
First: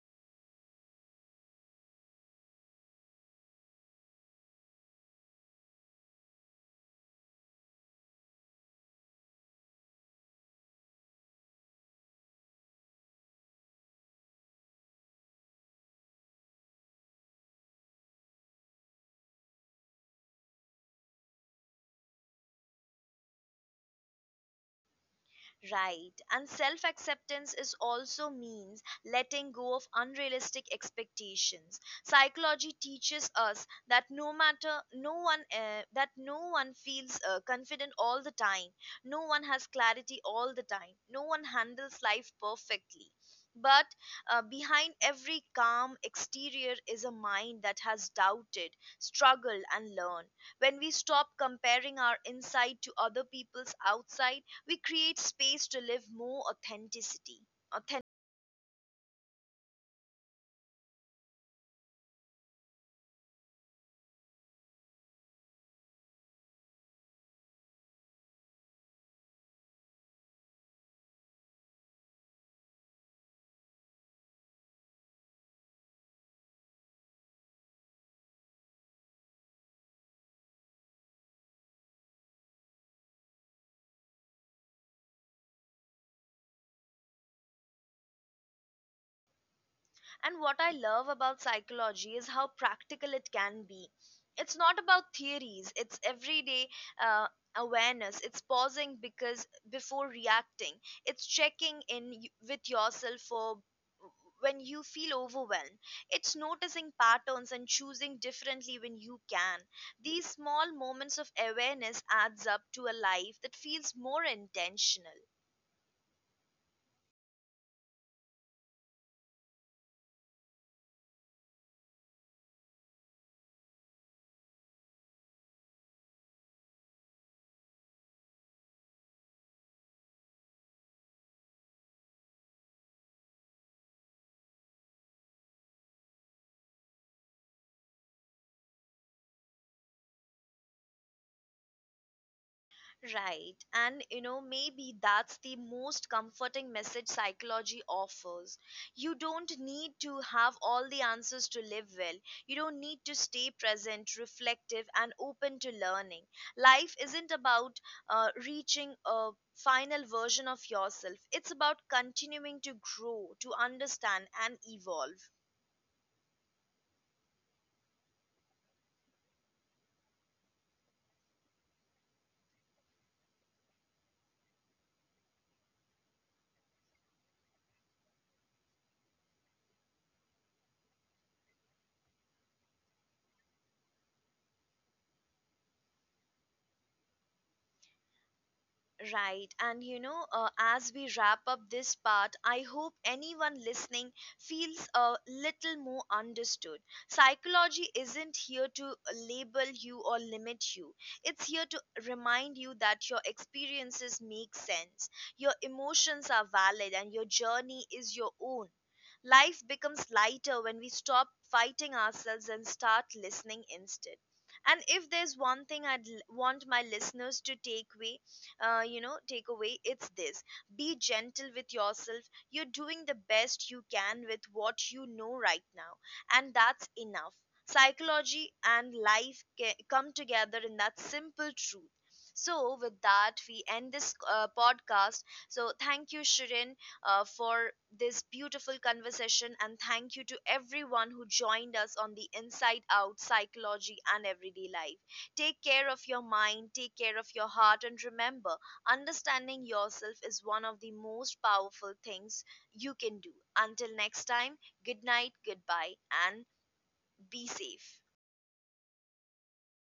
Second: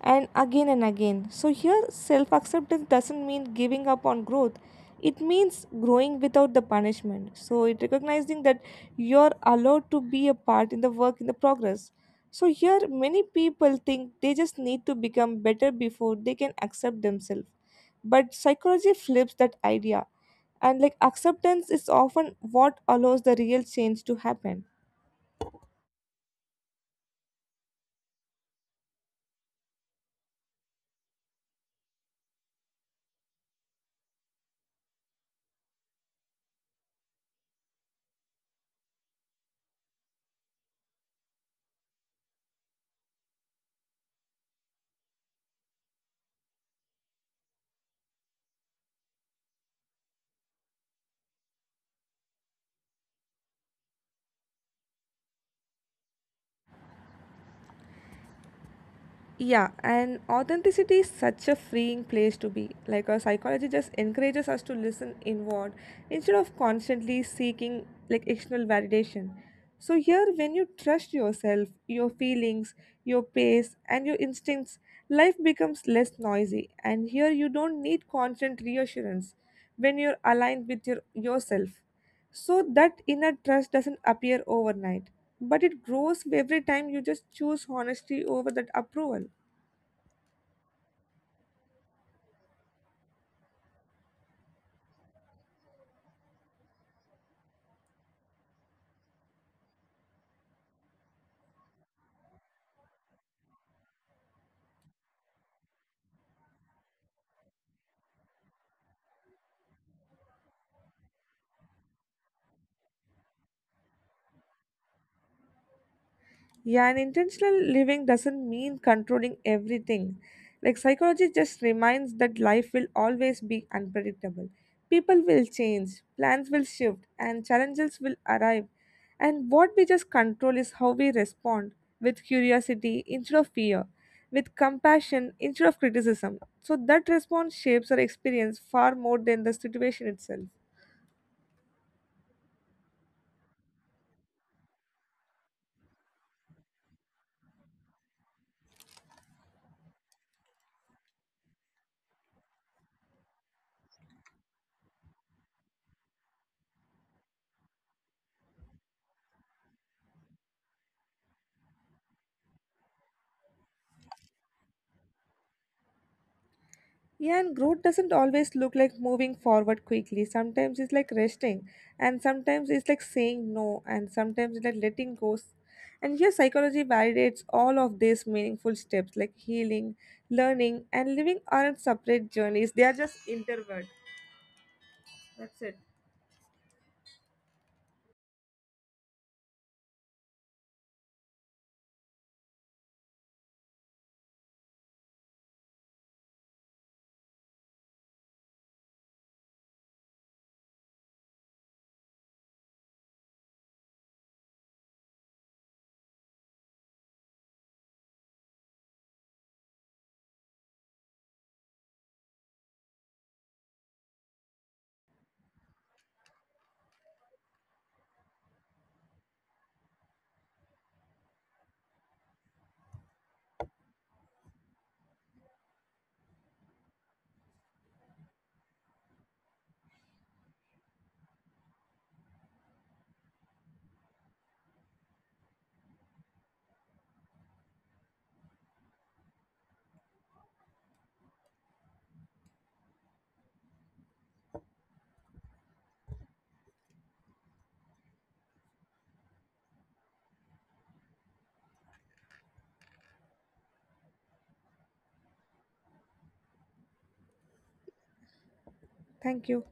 Speaker 2: and again and again. So, here, self acceptance doesn't mean giving up on growth, it means growing without the punishment. So, it recognizing that you're allowed to be a part in the work, in the progress. So, here, many people think they just need to become better before they can accept themselves. But psychology flips that idea, and like acceptance is often what allows the real change to happen.
Speaker 1: Right. And self acceptance is also means letting go of unrealistic expectations. Psychology teaches us that no matter no one uh, that no one feels uh, confident all the time. No one has clarity all the time. No one handles life perfectly. But uh, behind every calm exterior is a mind that has doubted, struggled, and learned. When we stop comparing our inside to other people's outside, we create space to live more authenticity authentic.
Speaker 2: Yeah, and authenticity is such a freeing place to be. Like our psychology just encourages us to listen inward instead of constantly seeking like external validation. So here when you trust yourself, your feelings, your pace and your instincts, life becomes less noisy, and here you don't need constant reassurance when you're aligned with your yourself. So that inner trust doesn't appear overnight, but it grows every time you just choose honesty over that approval.
Speaker 1: And what I love about psychology is how practical it can be. It's not about theories, it's everyday uh, awareness. It's pausing because before reacting, it's checking in y- with yourself for when you feel overwhelmed, it's noticing patterns and choosing differently when you can. These small moments of awareness adds up to a life that feels more intentional.
Speaker 2: Yeah, and intentional living doesn't mean controlling everything. Like psychology just reminds that life will always be unpredictable. People will change, plans will shift, and challenges will arrive. And what we just control is how we respond, with curiosity instead of fear, with compassion instead of criticism. So that response shapes our experience far more than the situation itself.
Speaker 1: Right. And you know, maybe that's the most comforting message psychology offers. You don't need to have all the answers to live well. You don't need to stay present, reflective, and open to learning. Life isn't about uh, reaching a final version of yourself, it's about continuing to grow, to understand, and evolve.
Speaker 2: Yeah, and growth doesn't always look like moving forward quickly. Sometimes it's like resting, and sometimes it's like saying no, and sometimes it's like letting go. And here, psychology validates all of these meaningful steps like healing, learning, and living aren't separate journeys, they are just interwoven. That's it.
Speaker 1: Right. And you know, uh, as we wrap up this part, I hope anyone listening feels a little more understood. Psychology isn't here to label you or limit you, it's here to remind you that your experiences make sense, your emotions are valid, and your journey is your own. Life becomes lighter when we stop fighting ourselves and start listening instead. And if there's one thing I'd l- want my listeners to take away, uh, you know takeaway it's this: be gentle with yourself, you're doing the best you can with what you know right now, and that's enough. Psychology and life ca- come together in that simple truth. So with that, we end this uh, podcast. So thank you, Shirin, uh, for this beautiful conversation, and thank you to everyone who joined us on the Inside Out Psychology and Everyday Life. Take care of your mind, take care of your heart, and remember, understanding yourself is one of the most powerful things you can do. Until next time, good night, goodbye, and be safe.
Speaker 2: Thank you.